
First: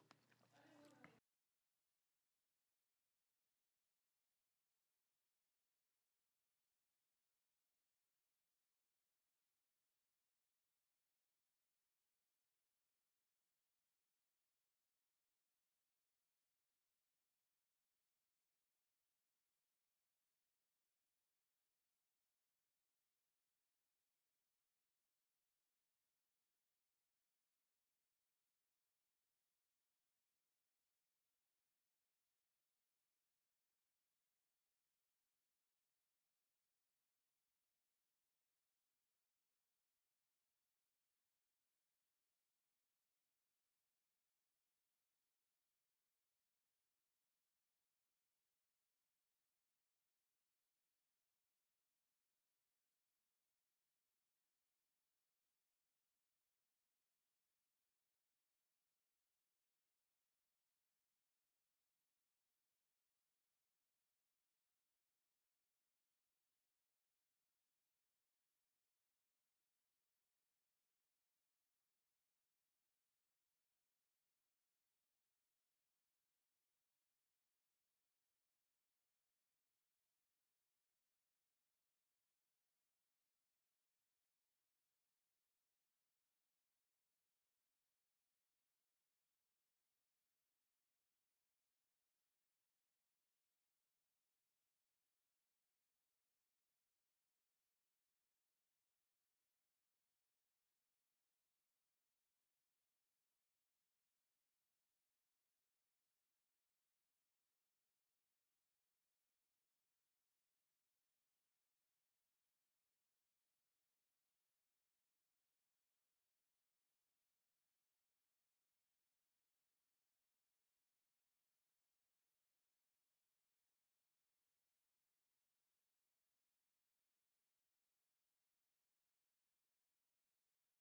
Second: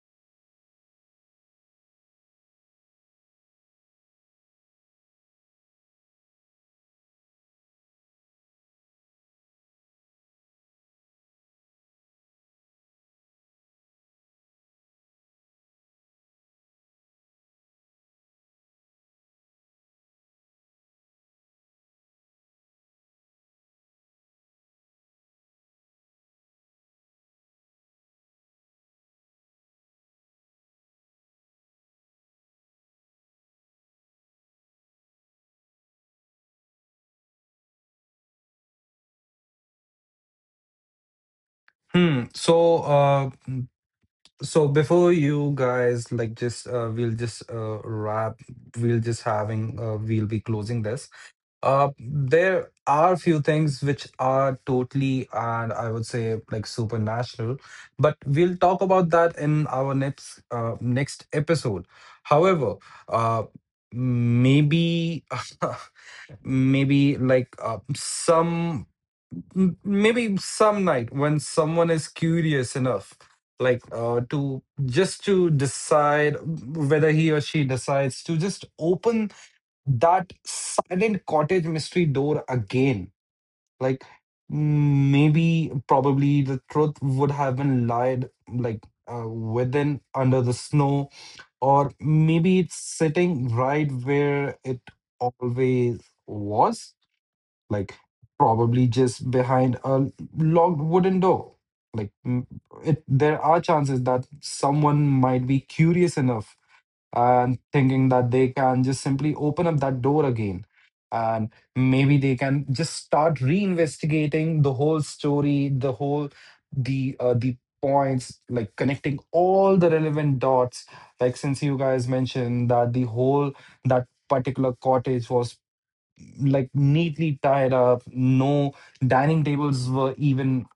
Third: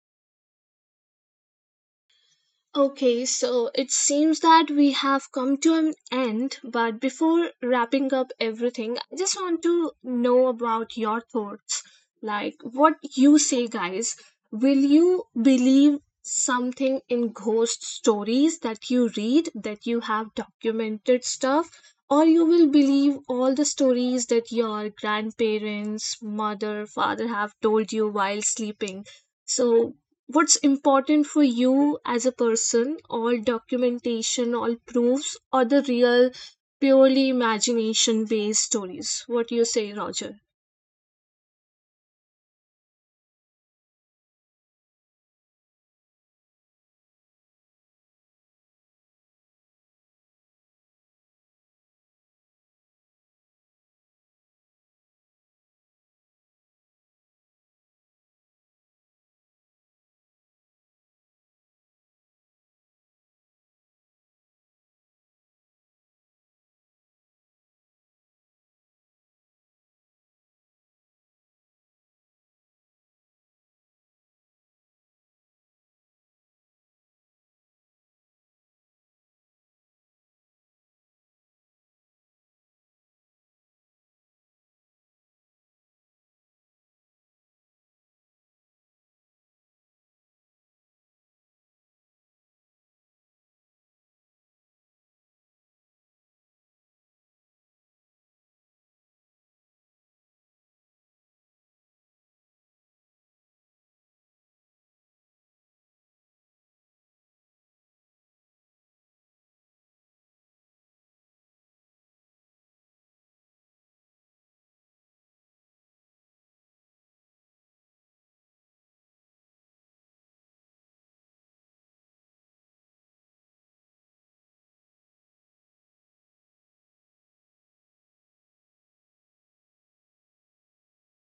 [SPEAKER 2] Okay, so it seems that we have come to an end, but before wrapping up everything, I just want to know about your thoughts. Like, what you say, guys. Will you believe something in ghost stories that you read, that you have documented stuff, or you will believe all the stories that your grandparents, mother, father have told you while sleeping? So, what's important for you as a person, all documentation, all proofs, or the real, purely imagination based stories? What do you say, Roger?
[SPEAKER 1] Hmm. So, so before you guys like just we'll just wrap we'll just having we'll be closing this. There are few things which are totally and I would say like supernatural, but we'll talk about that in our next episode. However, uh, maybe maybe maybe some night when someone is curious enough to just to decide whether he or she decides to just open that silent cottage mystery door again. Like maybe probably the truth would have been lied like within under the snow, or maybe it's sitting right where it always was, like probably just behind a locked wooden door. Like it, there are chances that someone might be curious enough and thinking that they can just simply open up that door again. And maybe they can just start reinvestigating the whole story, the whole the points, like connecting all the relevant dots. Like since you guys mentioned that the whole that particular cottage was like neatly tied up. No dining tables were even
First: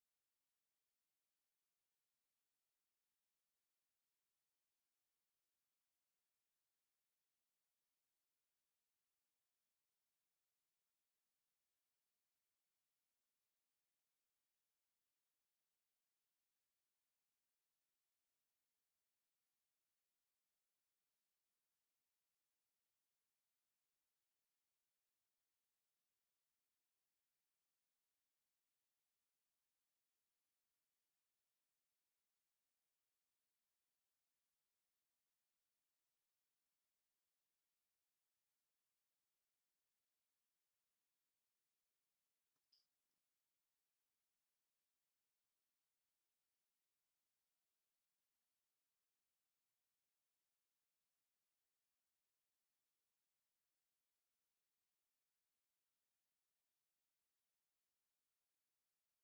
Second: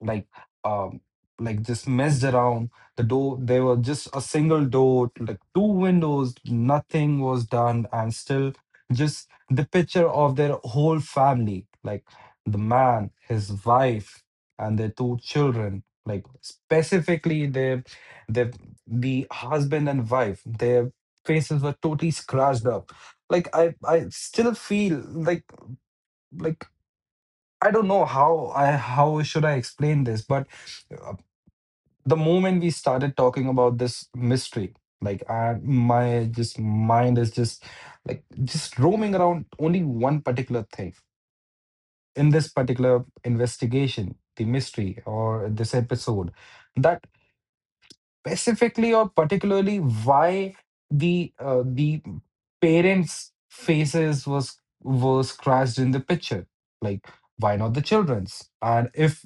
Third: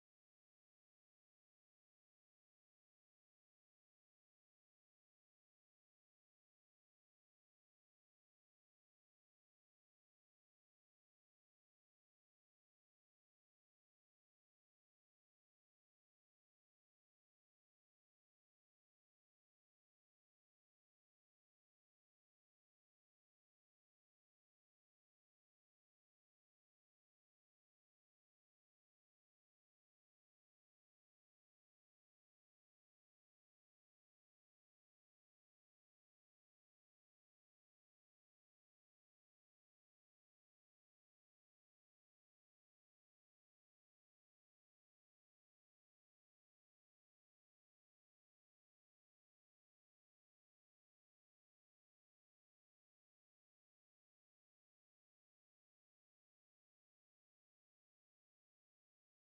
[SPEAKER 1] like um like just messed around. The door, there was just a single door, like two windows, nothing was done, and still just the picture of their whole family, like the man, his wife, and their two children, like specifically their the the husband and wife, their faces were totally scratched up. Like I still feel like, like I don't know how I how should I explain this, but uh, the moment we started talking about this mystery, like my just mind is just like just roaming around only one particular thing in this particular investigation, the mystery or this episode, that specifically or particularly why the parents' faces was scratched in the picture. Like why not the children's? And if,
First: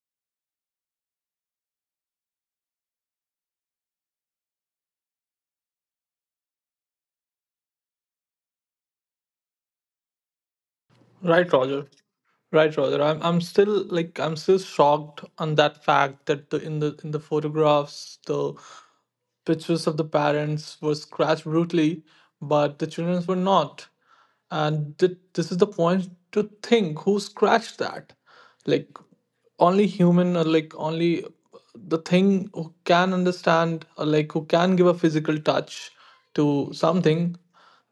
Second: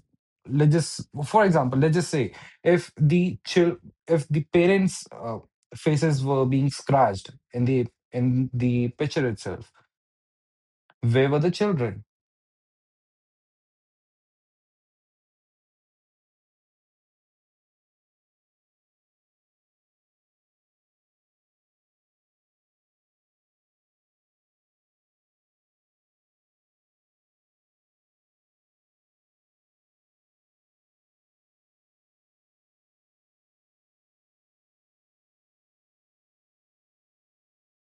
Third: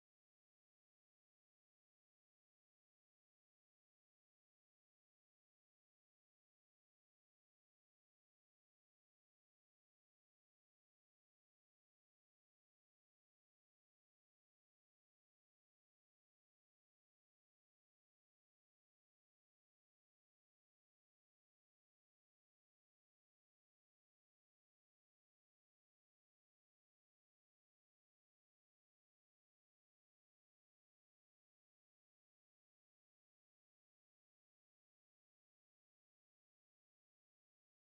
[SPEAKER 1] let's just for example, let's just say if if the parents' faces were being scratched in the picture itself, where were the
[SPEAKER 3] Right, Roger.
[SPEAKER 1] children?
[SPEAKER 3] Right, Roger. I'm still like I'm still shocked on that fact that the in the in the photographs the pictures of the parents were scratched brutally, but the children were not. And this is the point to think who scratched that, like only human or like only the thing who can understand or like who can give a physical touch to something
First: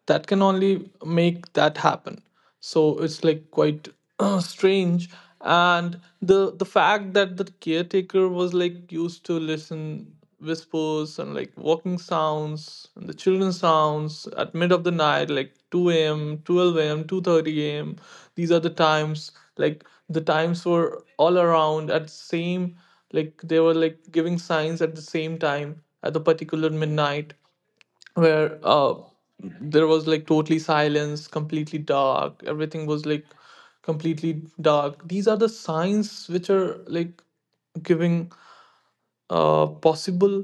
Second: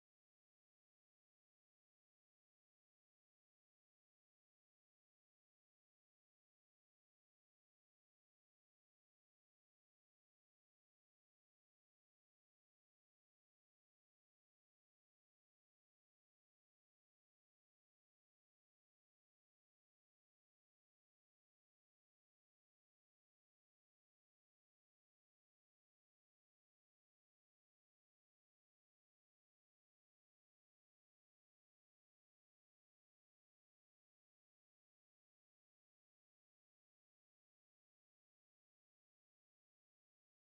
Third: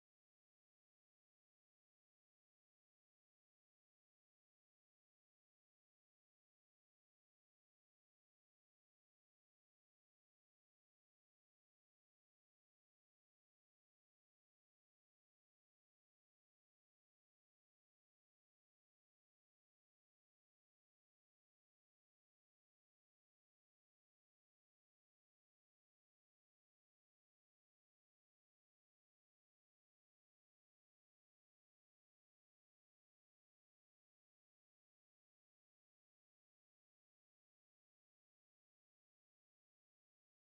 [SPEAKER 3] that can only make that happen. So it's like quite strange. And the fact that the caretaker was like used to listen whispers and like walking sounds and the children's sounds at mid of the night, like 2 a.m, 12 a.m, 2:30 a.m. These are the times, like the times were all around at same, like they were like giving signs at the same time at the particular midnight, where there was like totally silence, completely dark. Everything was like completely dark. These are the signs which are like giving a possible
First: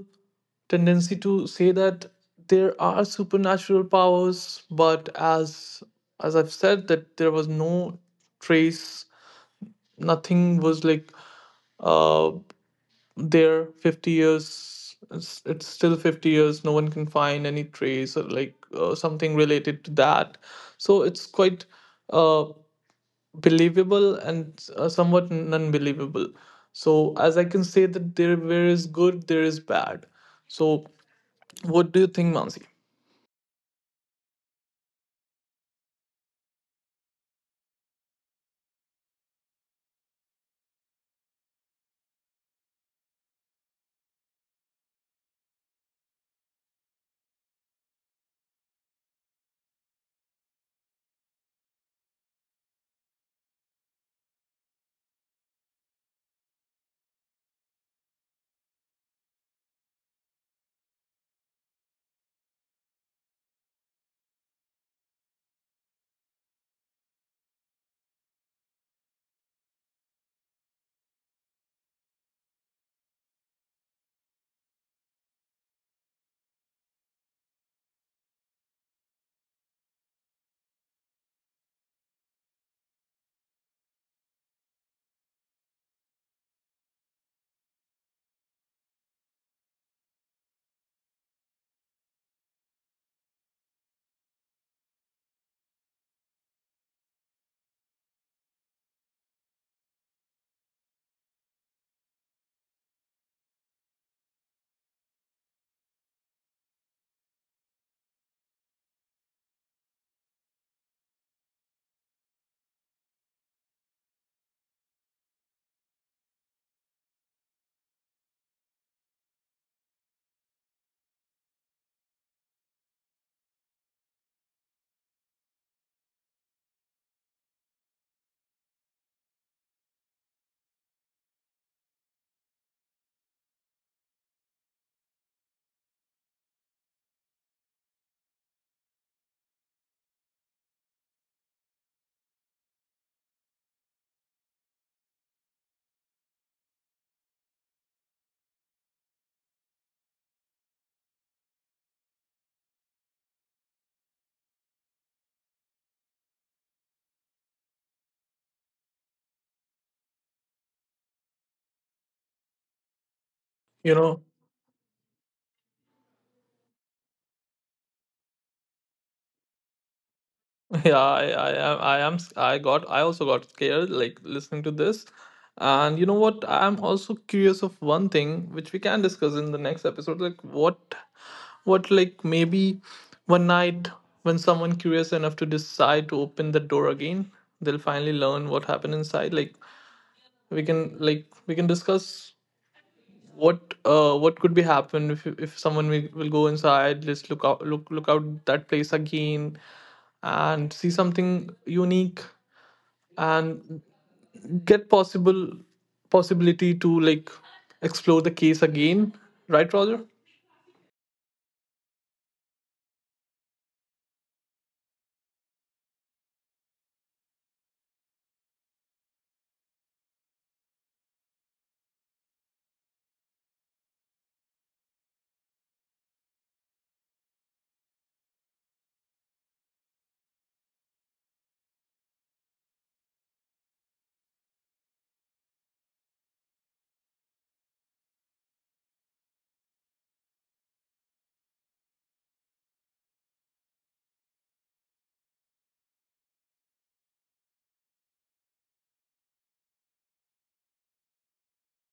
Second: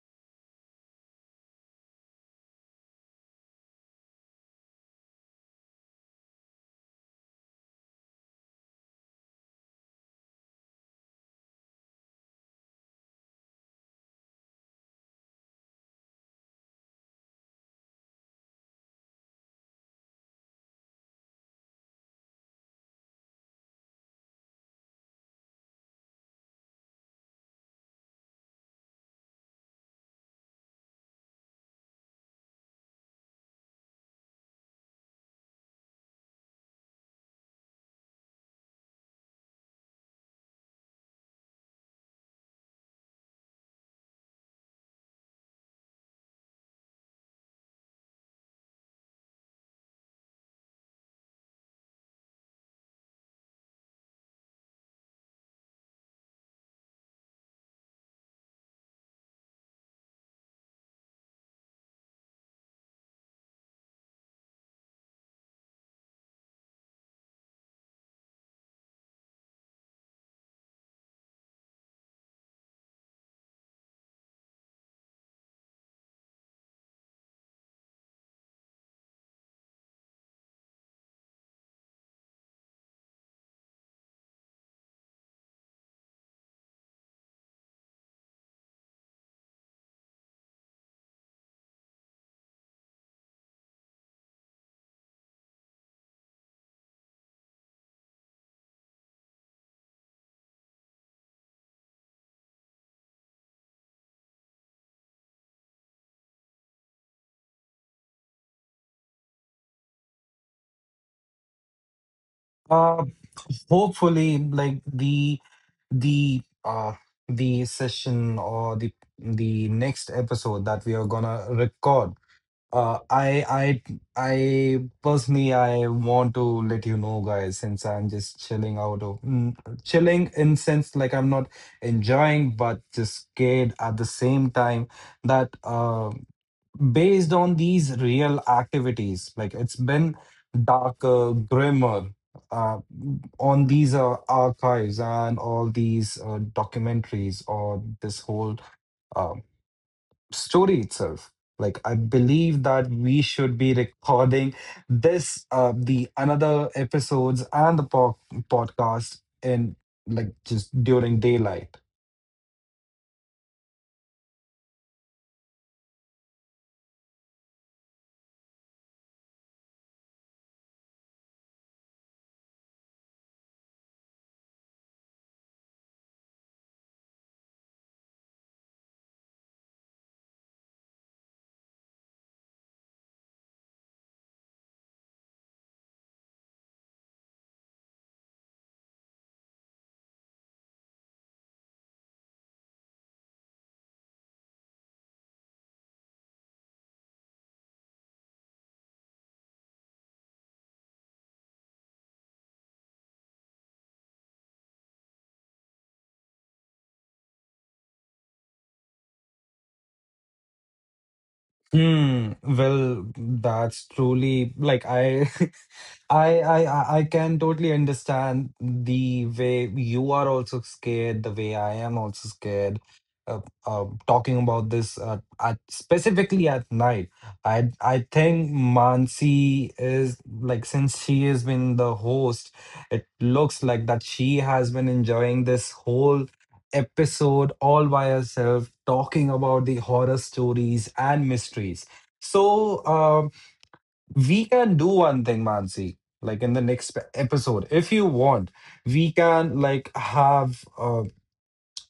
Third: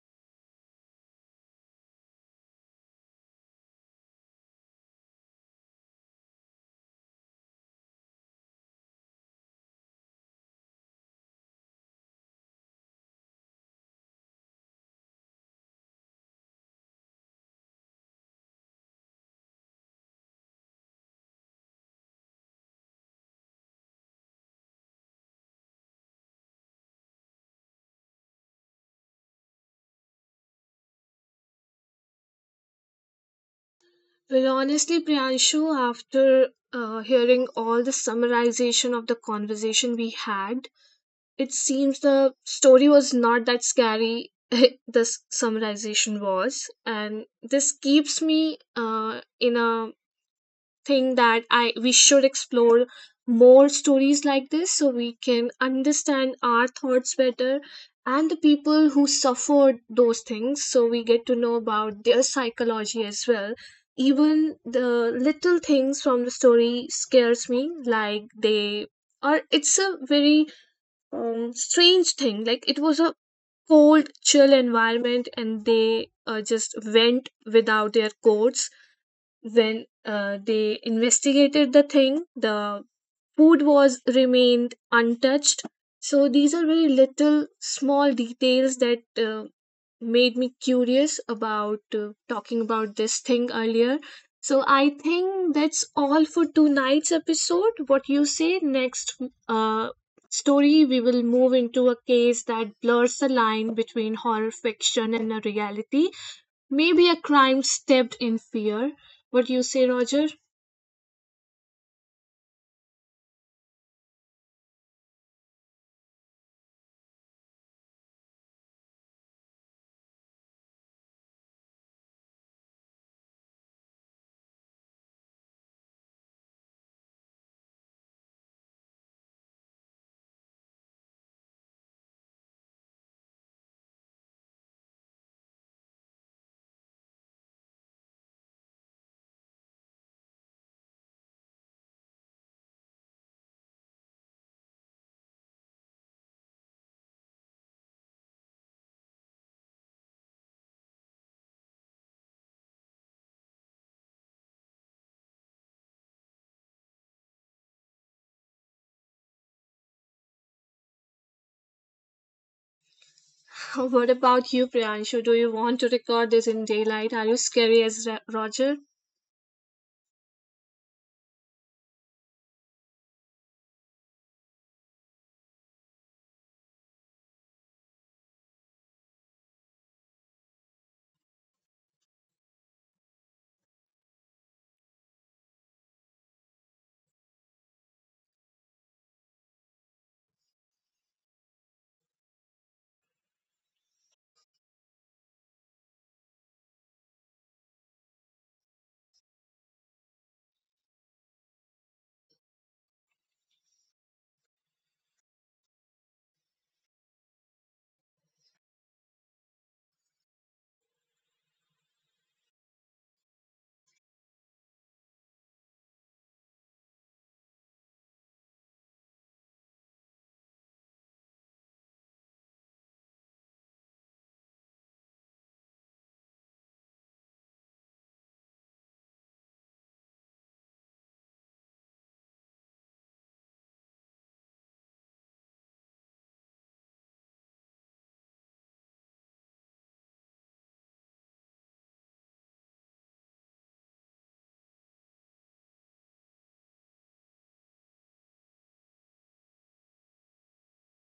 [SPEAKER 3] tendency to say that there are supernatural powers, but as I've said that there was no trace. Nothing was like uh there. 50 years, it's still 50 years, no one can find any trace or like something related to that. So it's quite uh, believable and somewhat unbelievable. So as I can say that there is good, there is bad. So what do you think, Mansi?
[SPEAKER 2] Well, honestly, Priyanshu, after hearing all the summarization of the conversation we had, it seems the story was not that scary. This summarization was, and this keeps me uh, in a think that I we should explore more stories like this, so we can understand our thoughts better and the people who suffered those things, so we get to know about their psychology as well. Even the little things from the story scares me, like they, or it's a very strange thing, like it was a cold chill environment and they just went without their coats. When they investigated the thing, the food was remained untouched. So these are very little small details that made me curious about talking about this thing earlier. So I think that's all for tonight's episode. What you say? Next uh, story, we will move into a case that blurs the line between horror fiction and a reality. Maybe a crime stepped in fear. What you say, Roger?
[SPEAKER 1] Uh, hopefully, like the uh the session or the next episode that we are gonna record. Uh, I I I personally I want to let you know, guys, since I'm just chilling out of chilling in sense, like I'm not enjoying, but just scared at the same time. That, based on these real activities. Like it's been darker, grimmer uh, on these archives and all these documentaries or this whole uh, story itself. Like I believe that we should be recording this, the another episodes and podcast in like just during daylight.
[SPEAKER 3] You know.
[SPEAKER 2] What about you, Priyanshu? Do you want to record this in daylight? Are you scary as Roger?
[SPEAKER 3] Yeah, I am. I got. I also got scared, like listening to this. And you know what? I'm also curious of one thing, which we can discuss in the next episode. Like what like maybe one night when someone curious enough to decide to open the door again, they'll finally learn what happened inside. Like like we can discuss what could be happened if someone will go inside, just look out, look out that place again, and see something unique and get possible possibility to like explore the case again, right, Roger?
[SPEAKER 1] Hmm. Well, that's truly like I can totally understand the way you are also scared, the way I am also scared. Uh, talking about this specifically at night, I think Mansi is like, since she has been the host, it looks like that she has been enjoying this whole episode all by herself talking about the horror stories and mysteries. So, we can do one thing, Mansi, like in the next episode, if you want, we can like have.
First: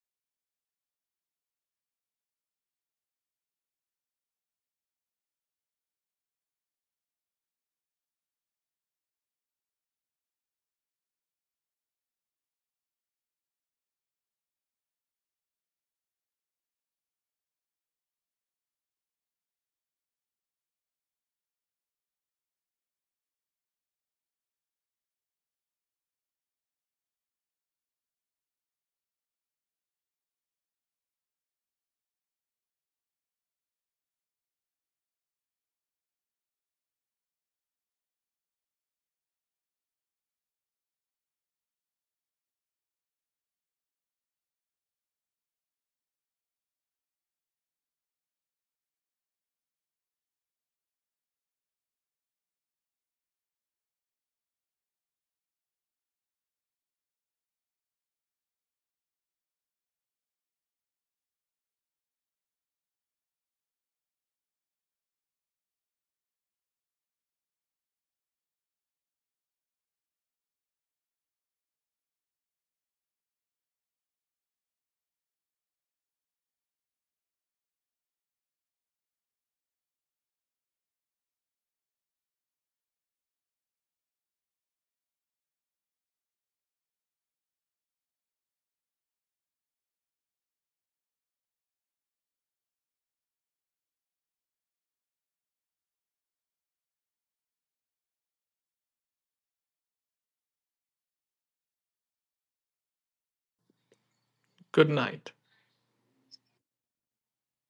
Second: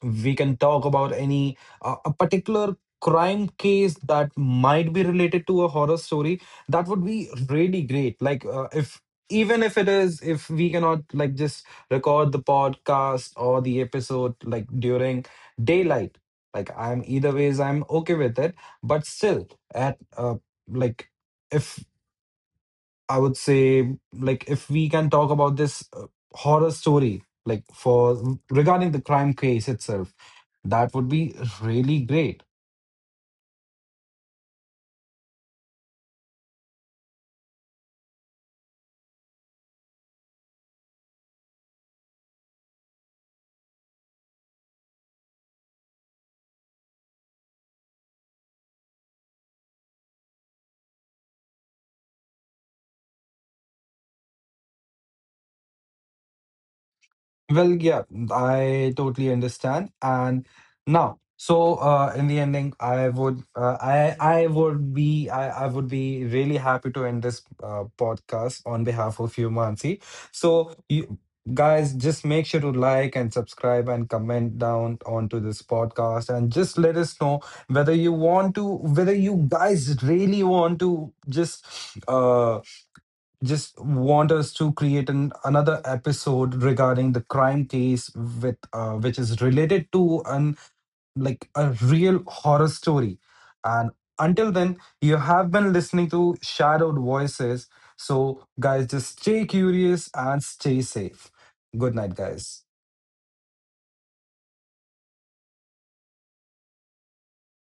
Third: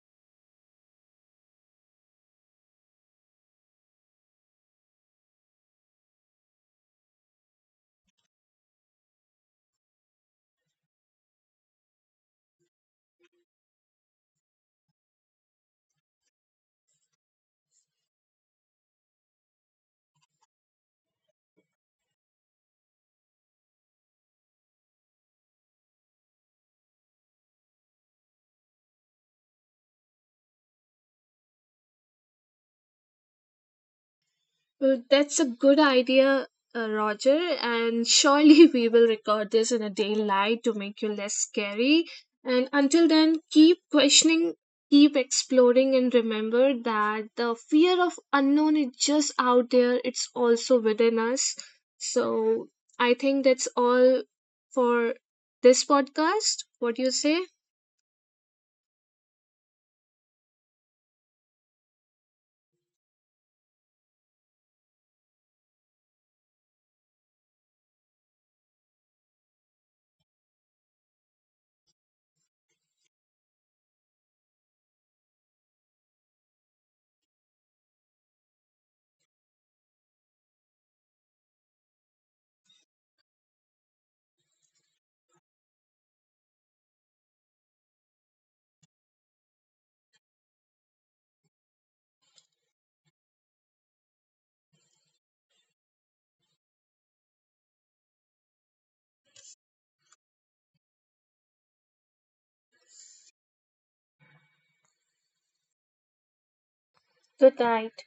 [SPEAKER 1] We can talk about any a particular crime case that might be related to a horror story. That would be really great, like if even if it is, if we cannot like just record the podcast or the episode like during daylight, like I'm either ways I'm okay with it. But still, at like if I would say, like, if we can talk about this horror story, like, for regarding the crime case itself, that would be really great.
[SPEAKER 2] Well, that's a good idea, Roger, and surely we will record this in a daylight to make you less scary. And until then, keep questioning, keep exploring, and remember that the fear of unknown is just out there, it's also within us. So I think that's all for this podcast. What do you say?
[SPEAKER 1] Well, yeah, I totally understand. And now, so in the ending, I would, I would be really happy to end this podcast on behalf of you, Mansi. So you guys, just make sure to like and subscribe and comment down onto this podcast, and just let us know whether you want to, whether you guys really want to uh just want us to create another episode regarding the crime case with which is related to an like a real horror story. And until then, you have been listening to Shadowed Voices. So guys, just stay curious and stay safe. Good night, guys.
[SPEAKER 3] Good night.
[SPEAKER 2] Good night.